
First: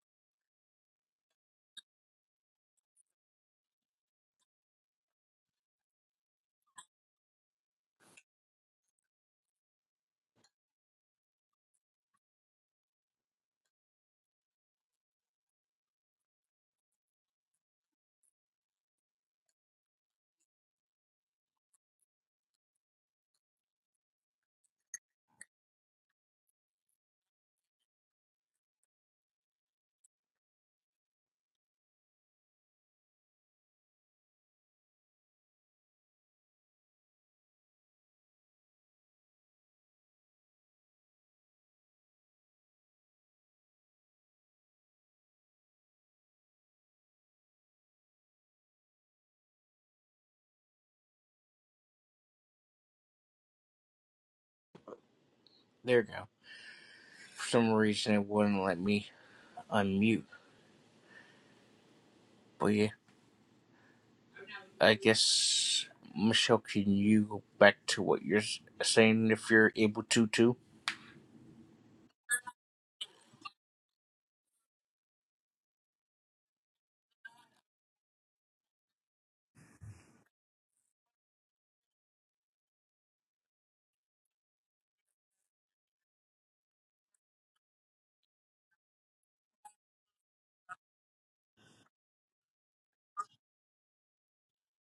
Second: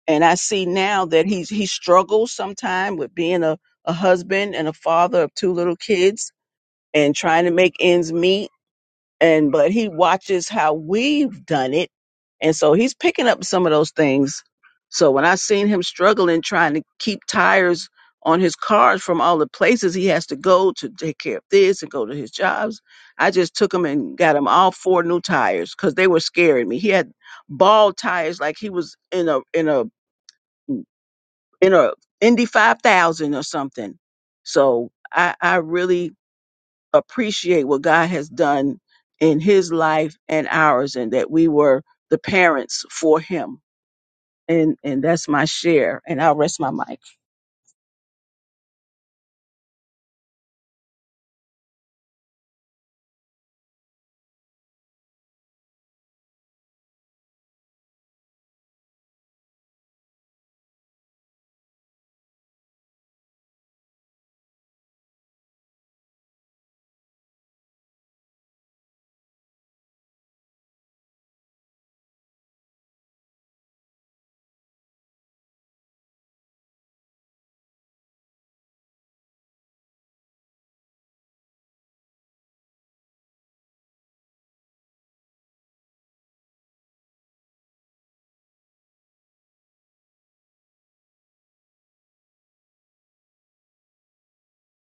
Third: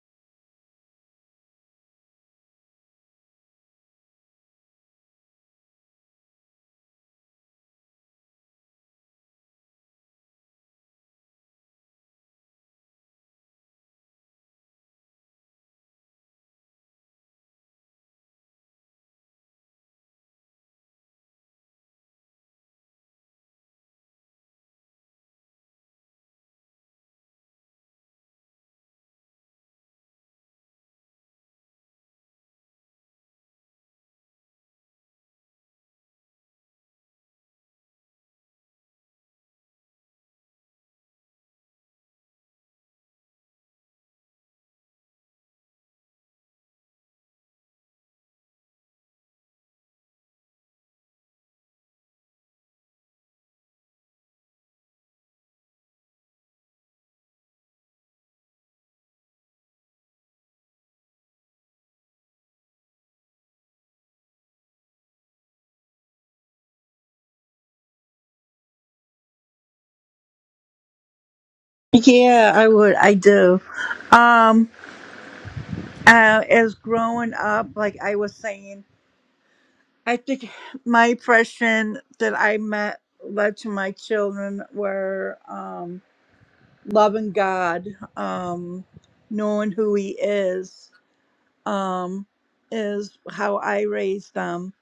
Speaker 3: and i see now that he's he struggles sometimes with being a, a husband and a father of two little kids and trying to make ends meet and but he watches how we've done it and so he's picking up some of those things so when i seen him struggling trying to keep tires on his cars from all the places he has to go to take care of this and go to his jobs i just took him and got him all four new tires because they were scaring me he had ball tires like he was in a in a in a indy 5000 or something so i i really appreciate what God has done in his life and ours and that we were the parents for him. And and that's my share. And I'll rest my mic.
Speaker 1: There you go. For some reason, it wouldn't let me unmute. But yeah, I guess, Michelle, can you go back to what you're s- saying if you're able to, too?
Speaker 2: yeah, I would, I do. Um, uh, as growing up, like I was saying, I think my impression that I met led to my children were Um, loving God, um, knowing who He is, um, is how I raise them.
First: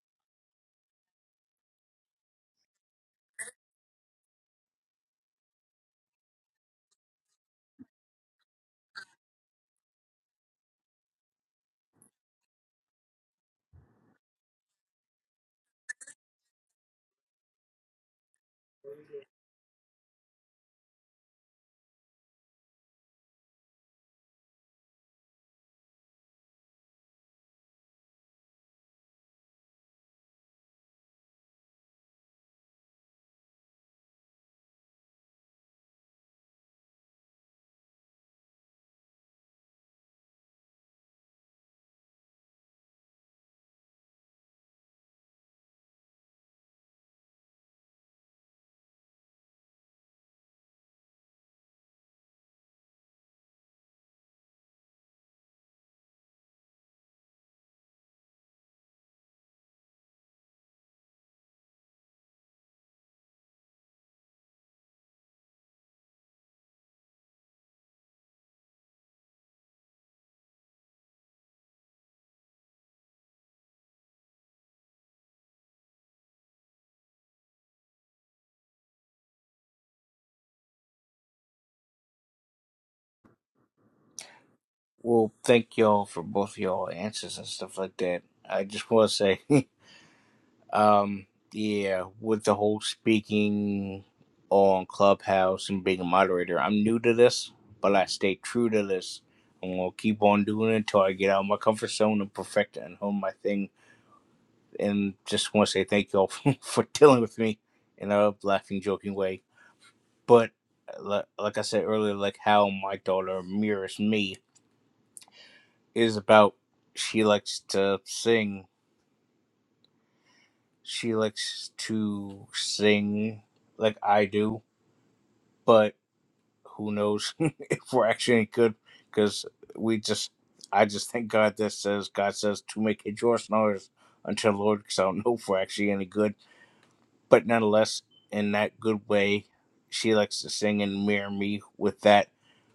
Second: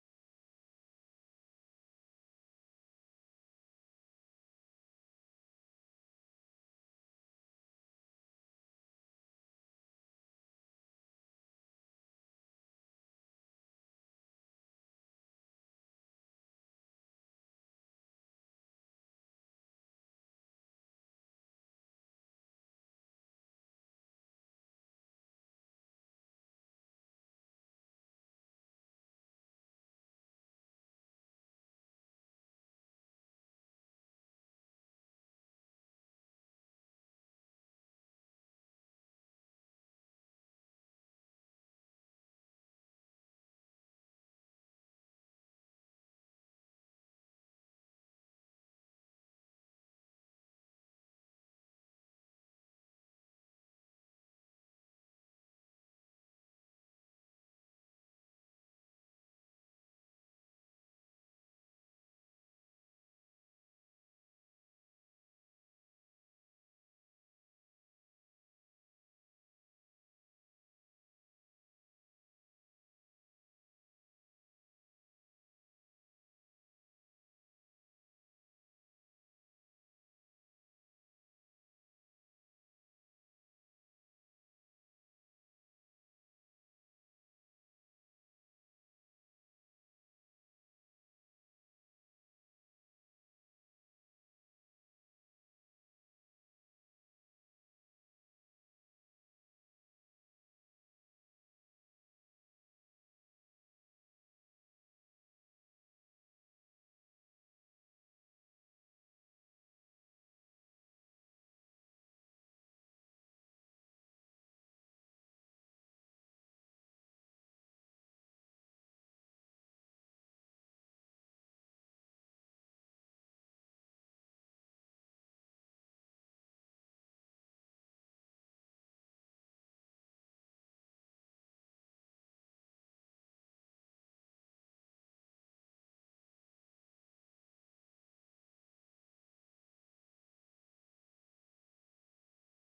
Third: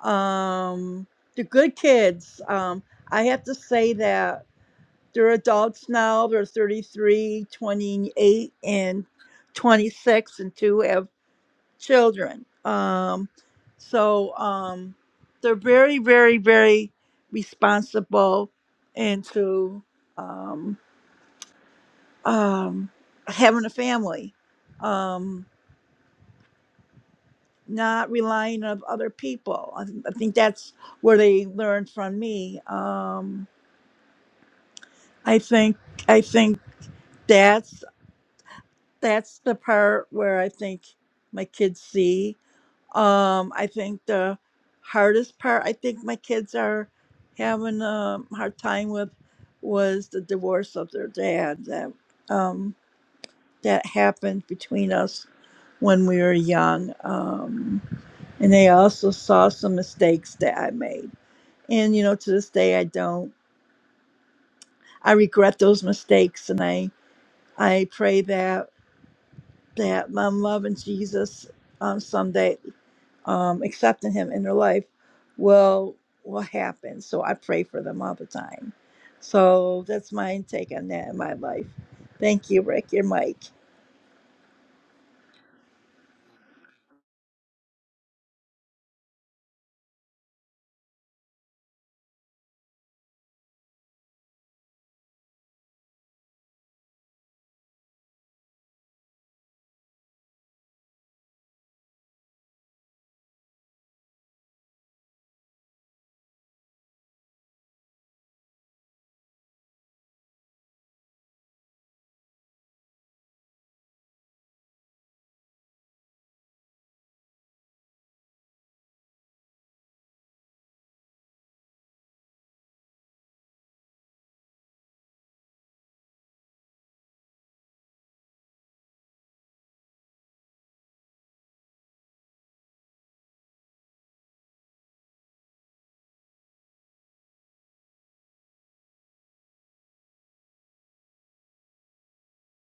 Speaker 2: Um, are good kids, um, I have to say that they're adults now. They're thirty-three, twenty-eight, and 26, and two have children. Um, so um, they're very, very, very responsible and to. um, um, having a family, um, not relying on other people. I, th- I think that's where they learned from me. Um, I think I think that's that's the part where I think my kids see. Um, I think the hardest part I think my kids are having a hard time with was the divorce of their dad. That um, that happened between us when we were young. Um, and they also saw some mistakes that I made. And, you know, to this day, I don't, I regret those mistakes. And I, I pray that, that my love and Jesus um, someday, um, accepting him in their life will, will happen. So I pray for them all the time. So that's my take on that in my life. Thank you, Rick. Your mic.
Speaker 1: Well, thank y'all for both y'all answers and stuff like that. I just want to say. Um, yeah, with the whole speaking on Clubhouse and being a moderator, I'm new to this, but I stay true to this. I'm gonna keep on doing it until I get out of my comfort zone and perfect it and hone my thing. And just want to say thank y'all for for dealing with me in a laughing, joking way. But uh, li- like I said earlier, like how my daughter mirrors me is about she likes to sing. She likes to sing like I do, but who knows if we're actually any good because we just I just thank God that says God says to make it yours and ours until the Lord because I don't know if we're actually any good. But nonetheless, in that good way, she likes to sing and mirror me with that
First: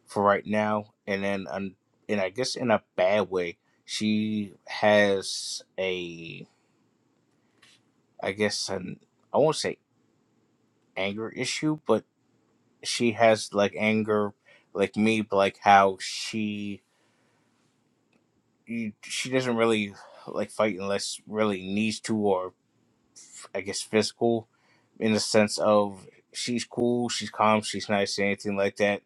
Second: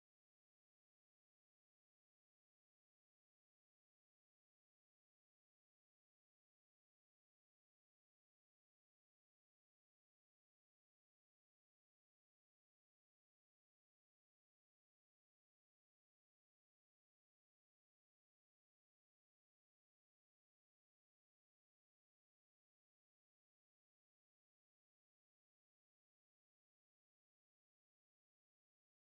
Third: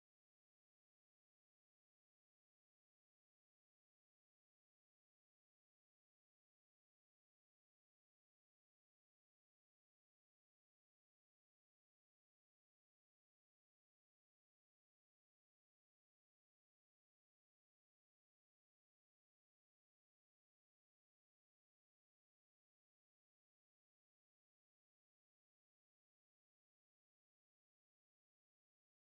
Speaker 1: for right now. And then um, and I guess in a bad way, she has a I guess an I won't say anger issue, but she has like anger like me, but like how she you, she doesn't really like fight unless really needs to or I guess physical in the sense of she's cool, she's calm, she's nice, anything like that,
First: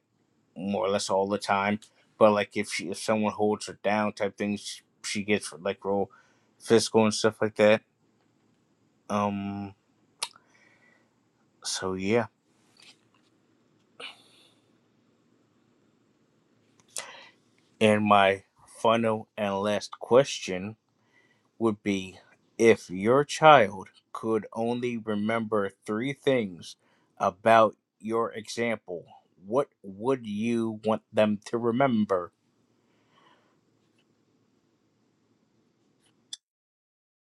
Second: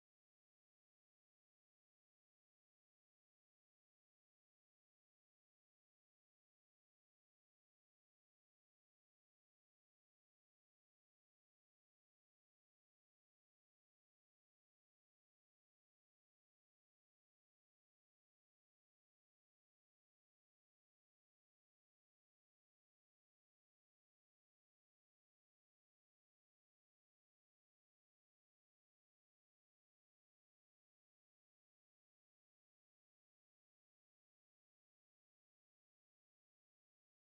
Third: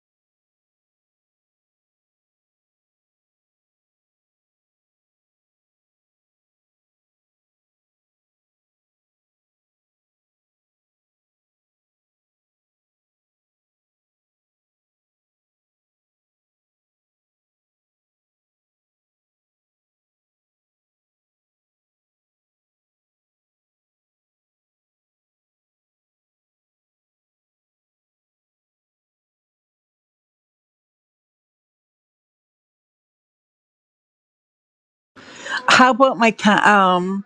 Speaker 1: more or less all the time. But like if she if someone holds her down type things, she, she gets like real physical and stuff like that. Um so yeah. And my final and last question would be if your child could only remember three things about your example, what would you want them to remember?
Speaker 2: How about my co- um?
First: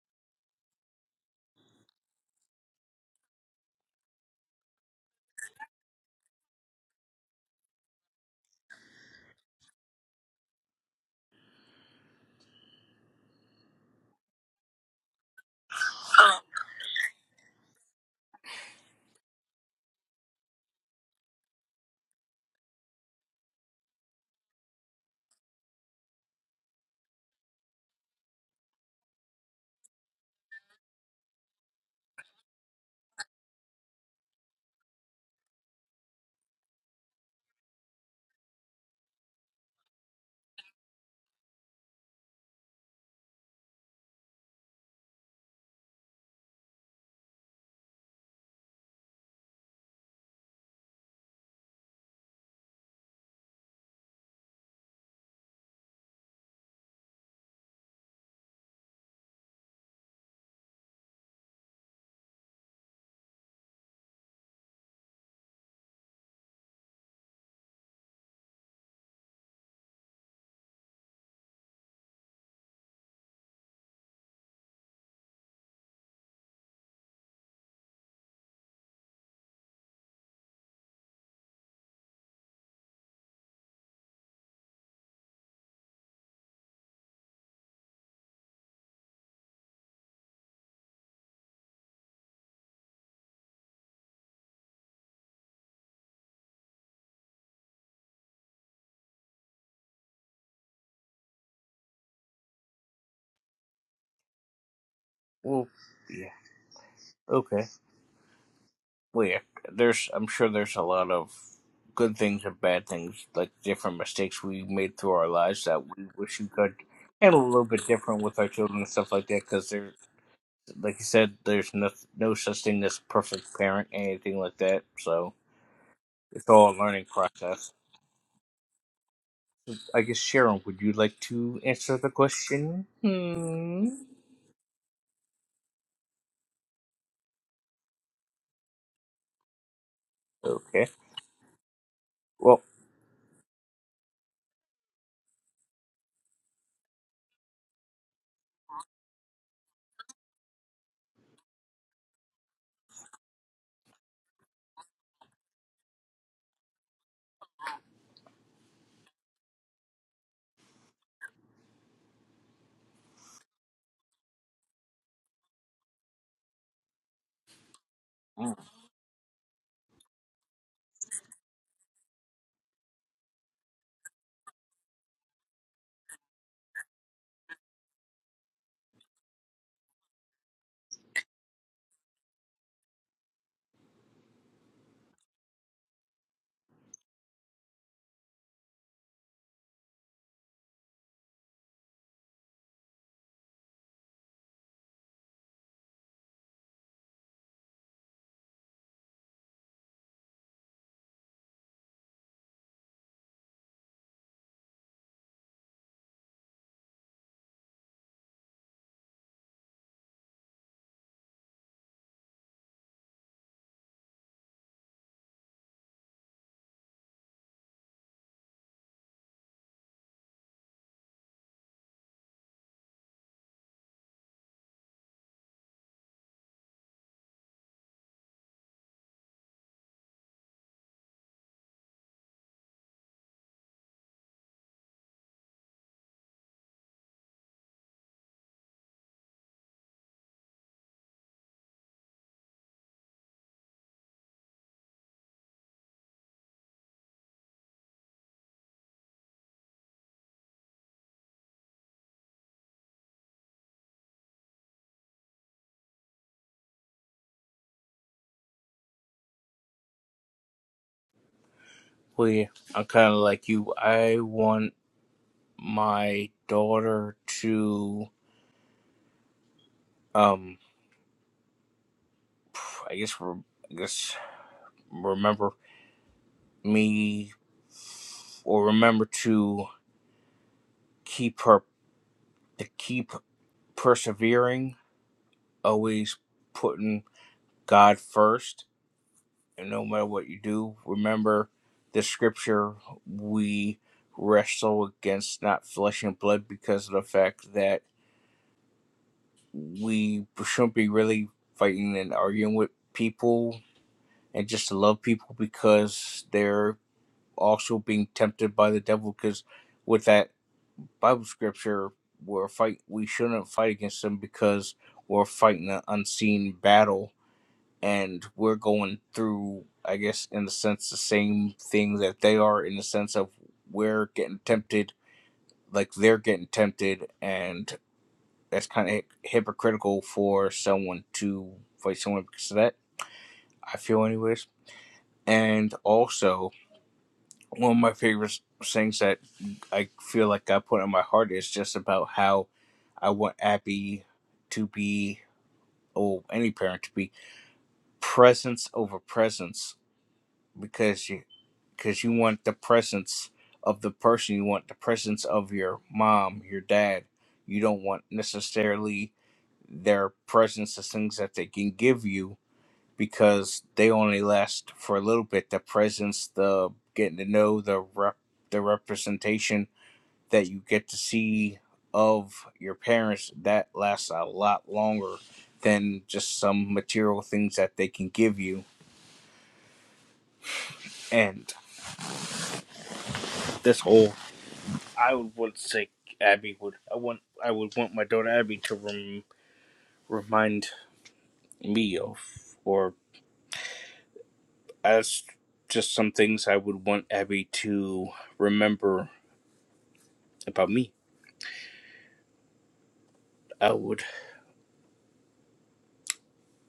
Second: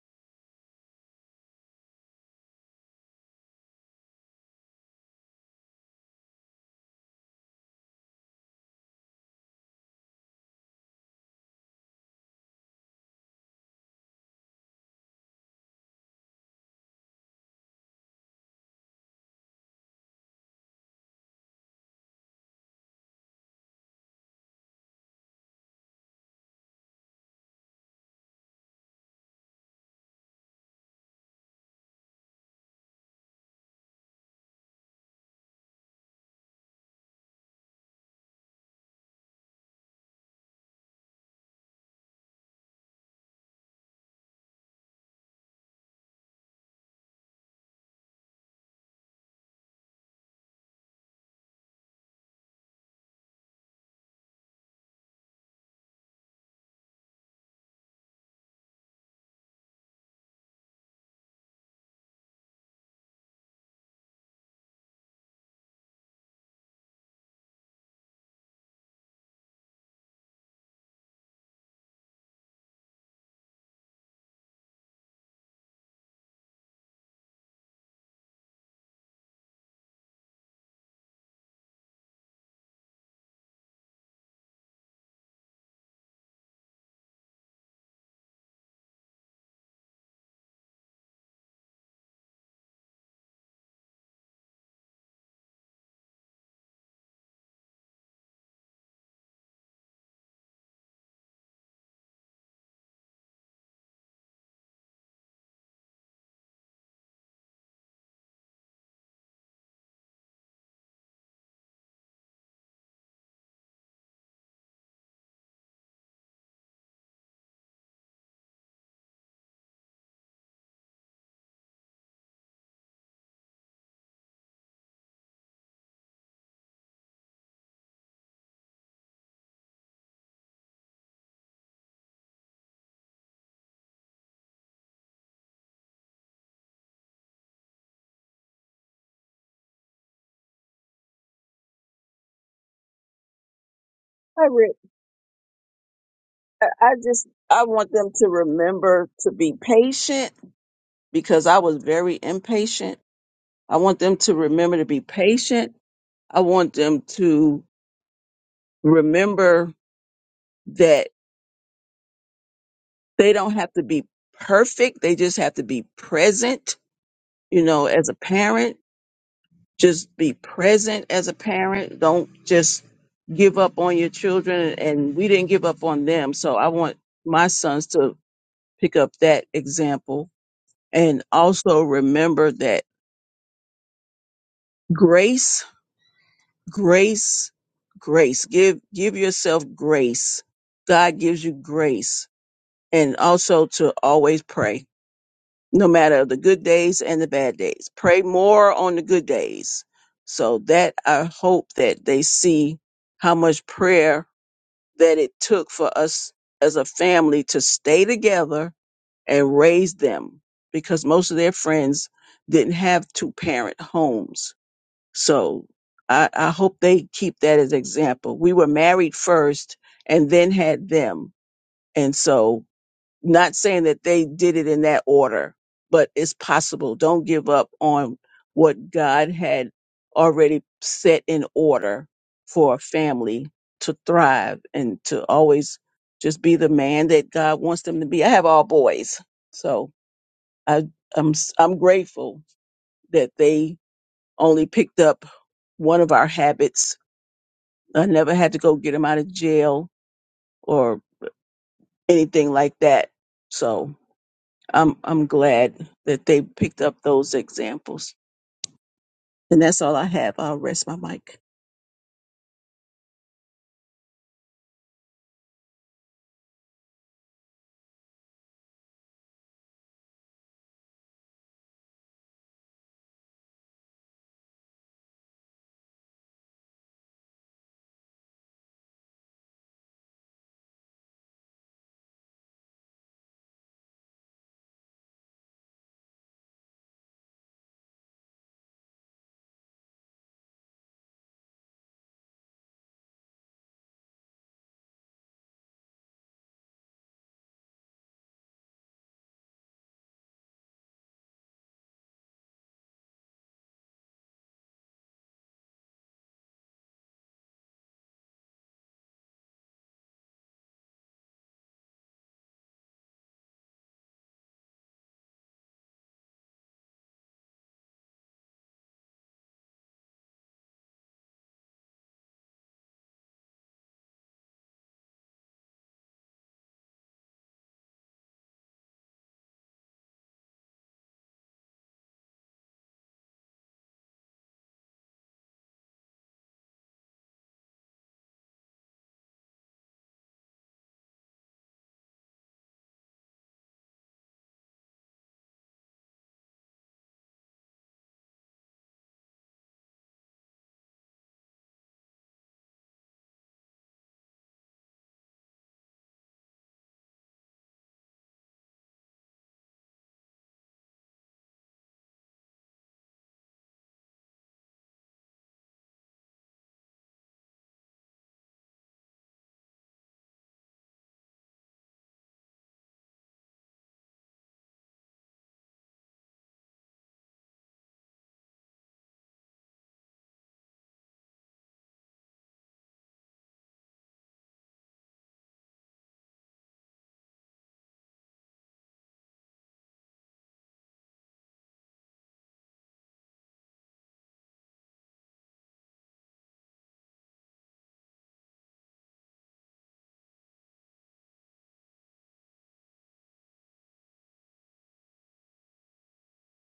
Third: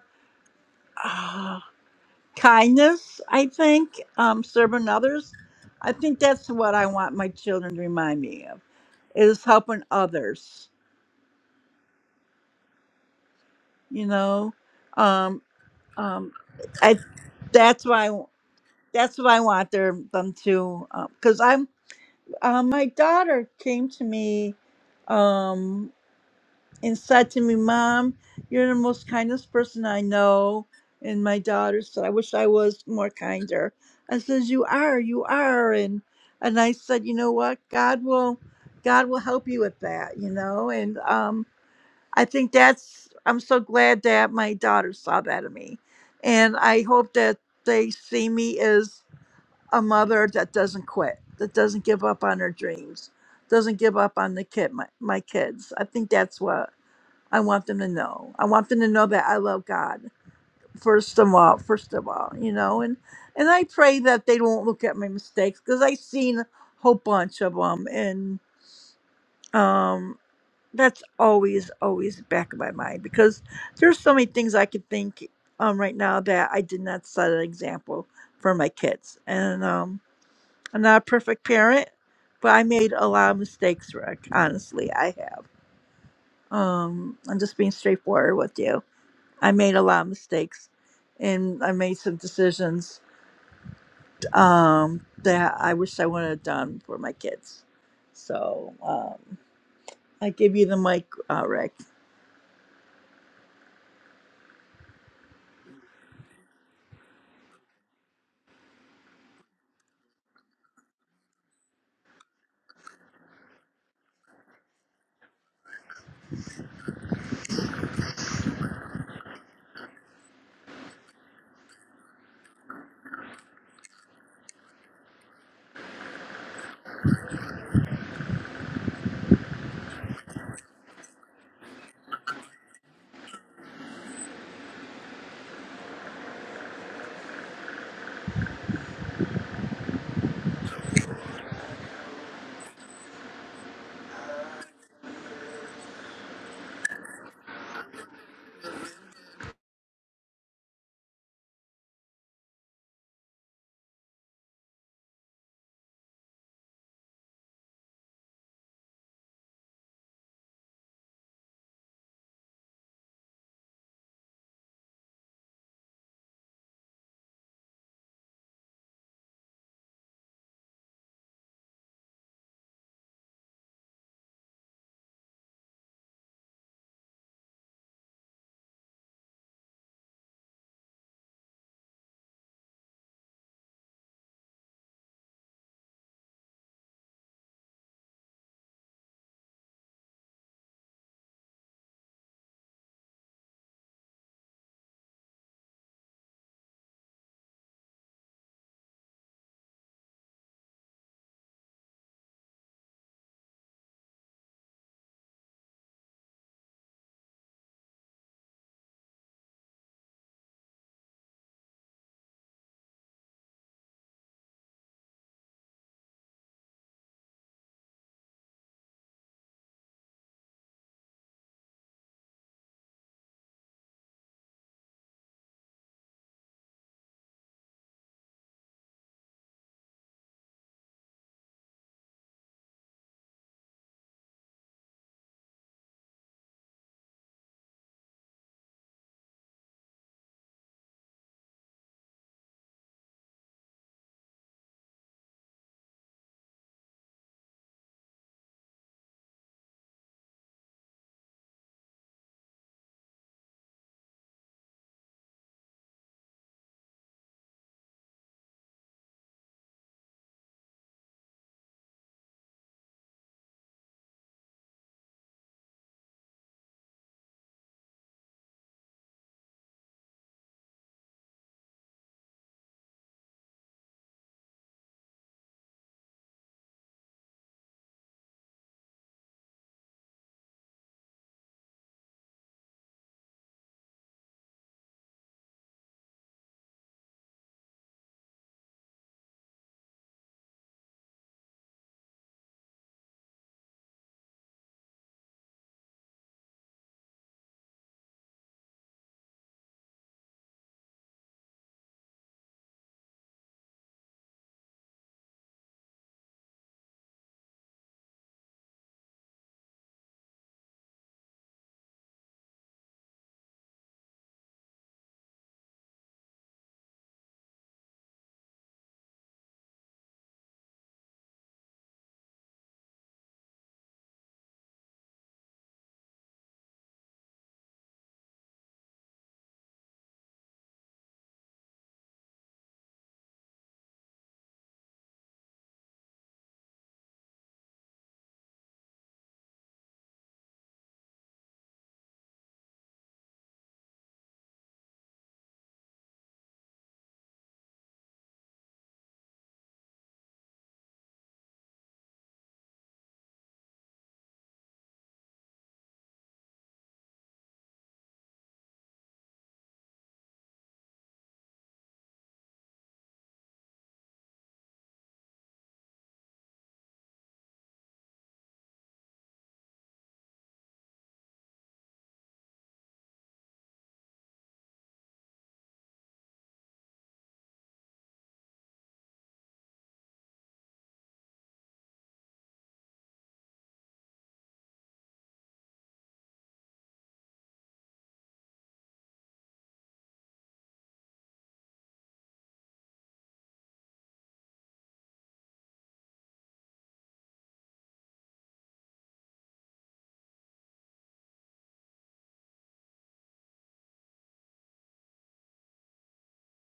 Speaker 2: kindness, I think, um, serving others. I think that's what I want my children to remind me of is helping others. You know, um, um, I that's why that's what I want their them to because I'm uh, my daughter came to me. Um, and said to me, Mom, you're the most kindest person I know. And my daughter said, I wish I was more kinder. I says, You are, you are. And and I said, you know what? God will God will help you with that, you know? And um I think that's I'm so glad that my daughter saw that in me. And I hope that they see me as a mother that doesn't quit, that doesn't give up on her dreams, doesn't give up on the kid my, my kids. I think that's what I want them to know. I want them to know that I love God first of all, first of all, you know, and and I pray that they don't look at my mistakes because I've seen a whole bunch of them, and um, that's always always back of my mind because there's so many things I could think um right now that I did not set an example for my kids, and um, I'm not a perfect parent, but I made a lot of mistakes, Rick. Honestly, I have. Um, I'm just being straightforward with you I made a lot of mistakes and I made some decisions um, that I wish I would have done for my kids. So um, I give you the mic, uh, Rick.
Speaker 1: Well, yeah, okay. Well, yeah, there's, I'm sure there's a lot of good things and bad things, like different mistakes we made through our lives that we wish we could handle a little bit different with our children and stuff like that, because there, like you said, there's no, no such thing as perfect parent, anything like that, so. It's all a learning process. I guess Sharon, would you like to answer the question? Hmm. Okay. Well,
Speaker 3: I, re- I I just I want them to remember to be patient because I was very impatient. I want them to remember to be patient. I want them to remember that they don't have to be perfect. They just have to be present, you know, as a parent just be present as a parent. Don't just give up on your children. And we didn't give up on them. So I want my sons to pick up that example and also remember that grace, grace, grace. Give, give yourself grace. God gives you grace and also to always pray. no matter the good days and the bad days. Pray more on the good days. So that I hope that they see how much prayer that it took for us as a family to stay together and raise them because most of their friends didn't have two parent homes. So I, I hope they keep that as example. We were married first and then had them. And so not saying that they did it in that order, but it's possible. Don't give up on what God had already set in order for a family to thrive and to always just be the man that God wants them to be. I have all boys. So I I'm s- I'm grateful that they only picked up one of our habits. I never had to go get them out of jail or anything like that. So I'm I'm glad that they picked up those examples. And that's all I have. I'll rest my mic.
Speaker 1: we. I'm kind of like you. I want my daughter to, um, I guess, re- I guess, remember me or remember to keep her to keep persevering, always putting God first and no matter what you do, remember the scripture we wrestle against not flesh and blood because of the fact that we shouldn't be really fighting and arguing with people and just to love people because they're also being tempted by the devil because with that Bible scripture we're fight we shouldn't fight against them because we're fighting an unseen battle and we're going through i guess in the sense the same thing that they are in the sense of we're getting tempted like they're getting tempted and that's kind of hypocritical for someone to fight someone because of that i feel anyways and also one of my favorite things that i feel like i put in my heart is just about how i want abby to be or any parent to be presence over presence because you because you want the presence of the person you want the presence of your mom your dad you don't want necessarily their presence as things that they can give you because they only last for a little bit the presence the getting to know the rep the representation that you get to see of your parents that lasts a lot longer than just some material things that they can give you and this whole I would want say Abby would. I want. I would want my daughter Abby to rem, remind me of, or as just some things I would want Abby to remember about me. I would.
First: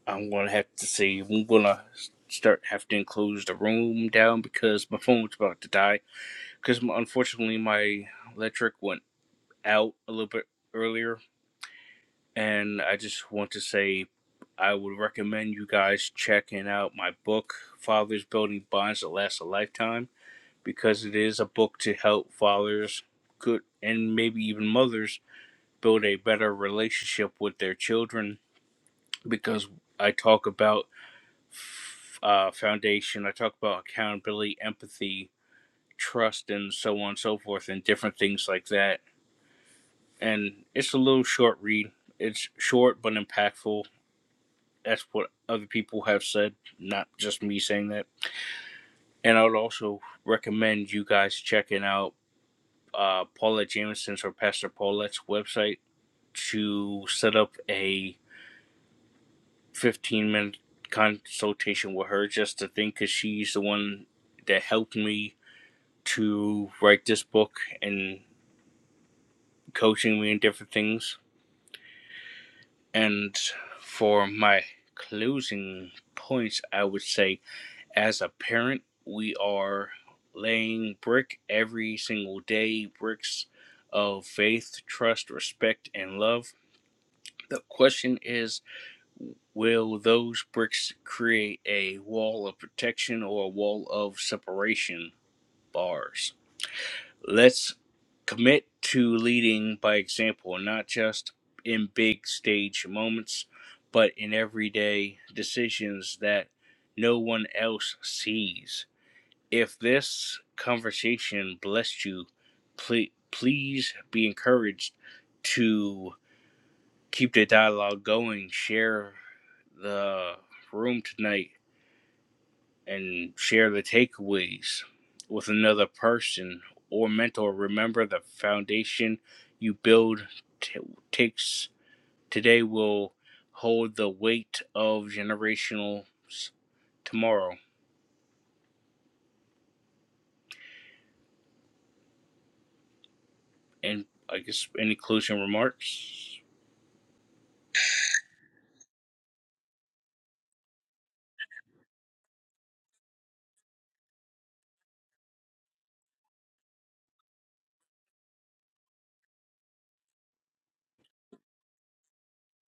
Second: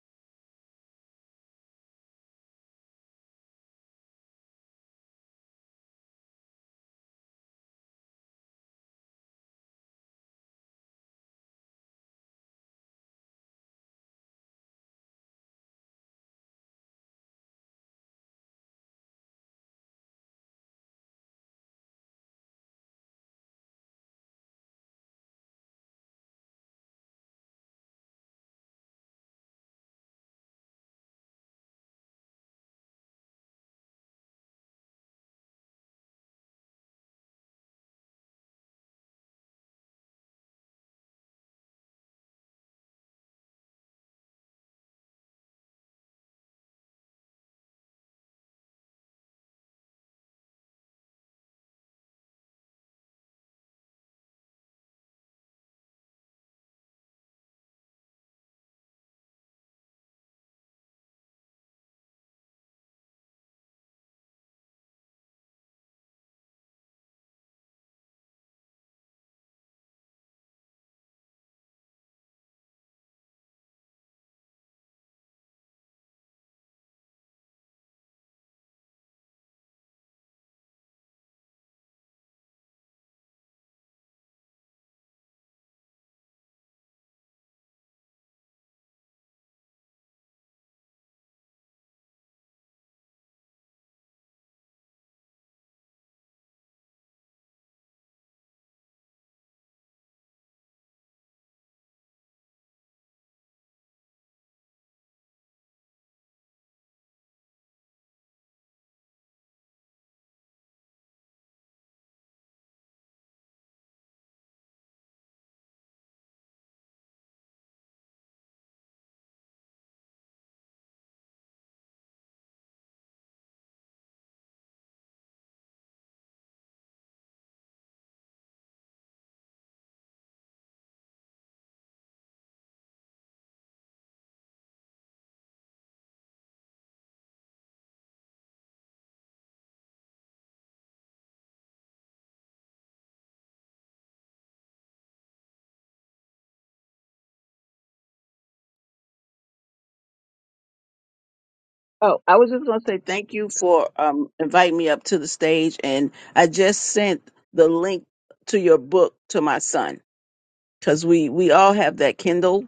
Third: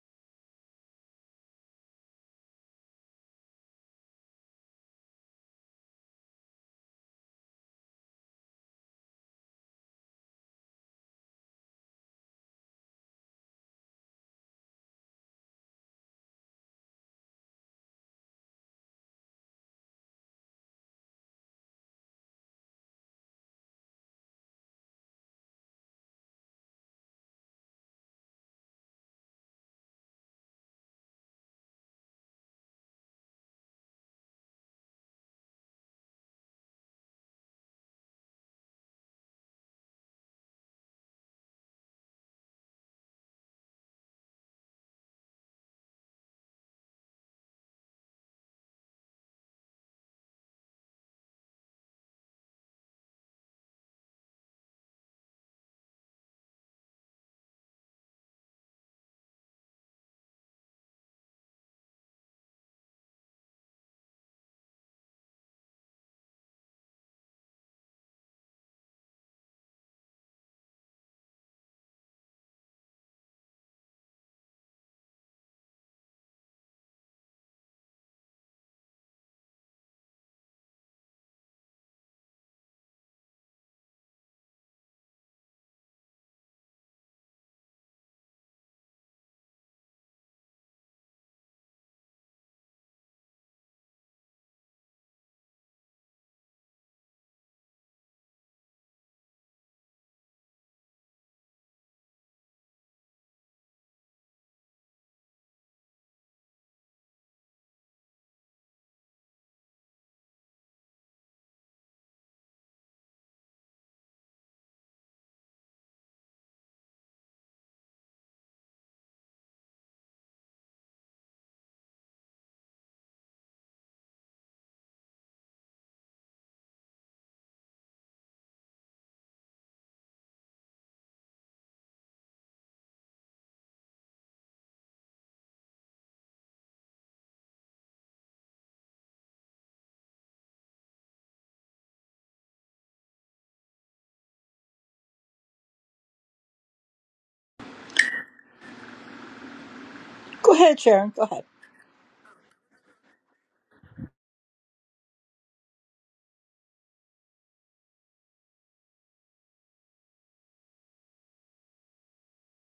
Speaker 1: I'm gonna have to say I'm gonna start have to close the room down because my phone's about to die. Because unfortunately my electric went out a little bit earlier and I just want to say I would recommend you guys checking out my book, Fathers Building Bonds That Last a Lifetime, because it is a book to help fathers, good and maybe even mothers, build a better relationship with their children. Because I talk about uh, foundation, I talk about accountability, empathy, trust, and so on and so forth, and different things like that. And it's a little short read. It's short but impactful That's what other people have said, not just me saying that. And I would also recommend you guys checking out uh, Paulette Jameson's or Pastor Paulette's website to set up a 15 minute consultation with her just to think because she's the one that helped me to write this book and coaching me in different things. And for my closing points, I would say as a parent, we are laying brick every single day, bricks of faith, trust, respect, and love. The question is will those bricks create a wall of protection or a wall of separation bars? Let's commit to leading by example, not just in big stage moments, but in everyday decisions that no one else sees if this conversation blessed you, please, please be encouraged to keep the dialogue going. Share the room tonight and share the takeaways with another person or mentor. Remember, the foundation you build t- takes today will hold the weight of generational s- tomorrow. And I guess any closing remarks?
Speaker 2: Go ahead, Sharon. Go ahead.
Speaker 3: Oh, I was just going to say thank you for um, inviting me up to the stage, and I just sent the link to your book to my son because we we all have that Kindle,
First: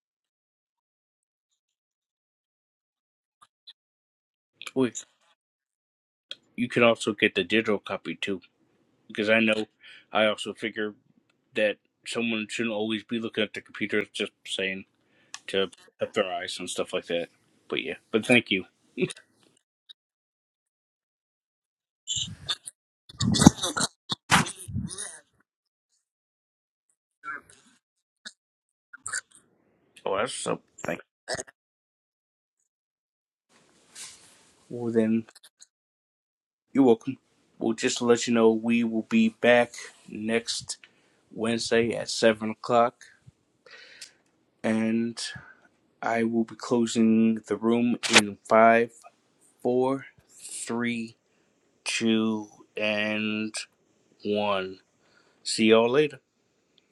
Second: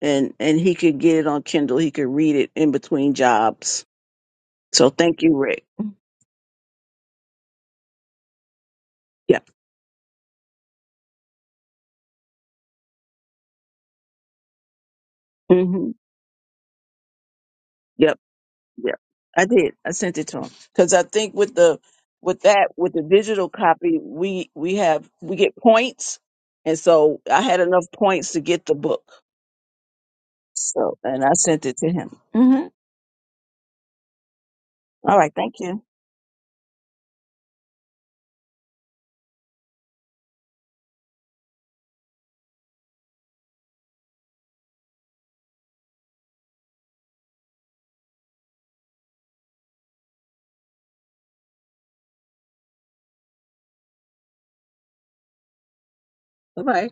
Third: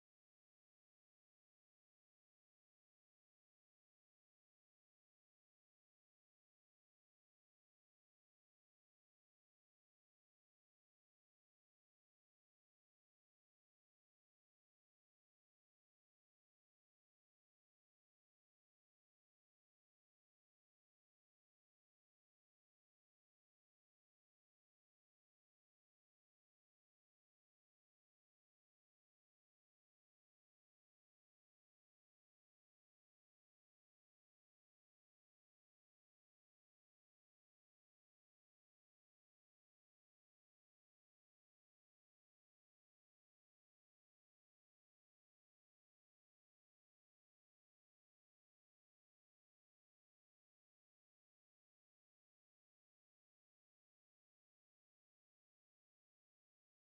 Speaker 3: and and he could get it on Kindle. He could read it in between jobs.
Speaker 1: Toya?
Speaker 3: So thank you, Rick.
Speaker 1: you can also get the digital copy too because i
Speaker 3: Yep.
Speaker 1: know i also figure that someone shouldn't always be looking at the computer just saying to
Speaker 3: hmm
Speaker 1: up their eyes and stuff like that but yeah
Speaker 3: Yep.
Speaker 1: but thank you
Speaker 3: Yeah, I did. I sent it to him because I think with the with that with the digital copy, we we have we get points, and so I had enough points to get the book.
Speaker 1: oh that's so
Speaker 3: So,
Speaker 1: thank
Speaker 3: and I sent it to him. hmm
Speaker 1: you. well
Speaker 3: All
Speaker 1: then
Speaker 3: right, thank you.
Speaker 1: you're welcome well just to let you know we will be back next wednesday at seven o'clock and i will be closing the room in five four three two and one see y'all later
Speaker 3: Bye bye.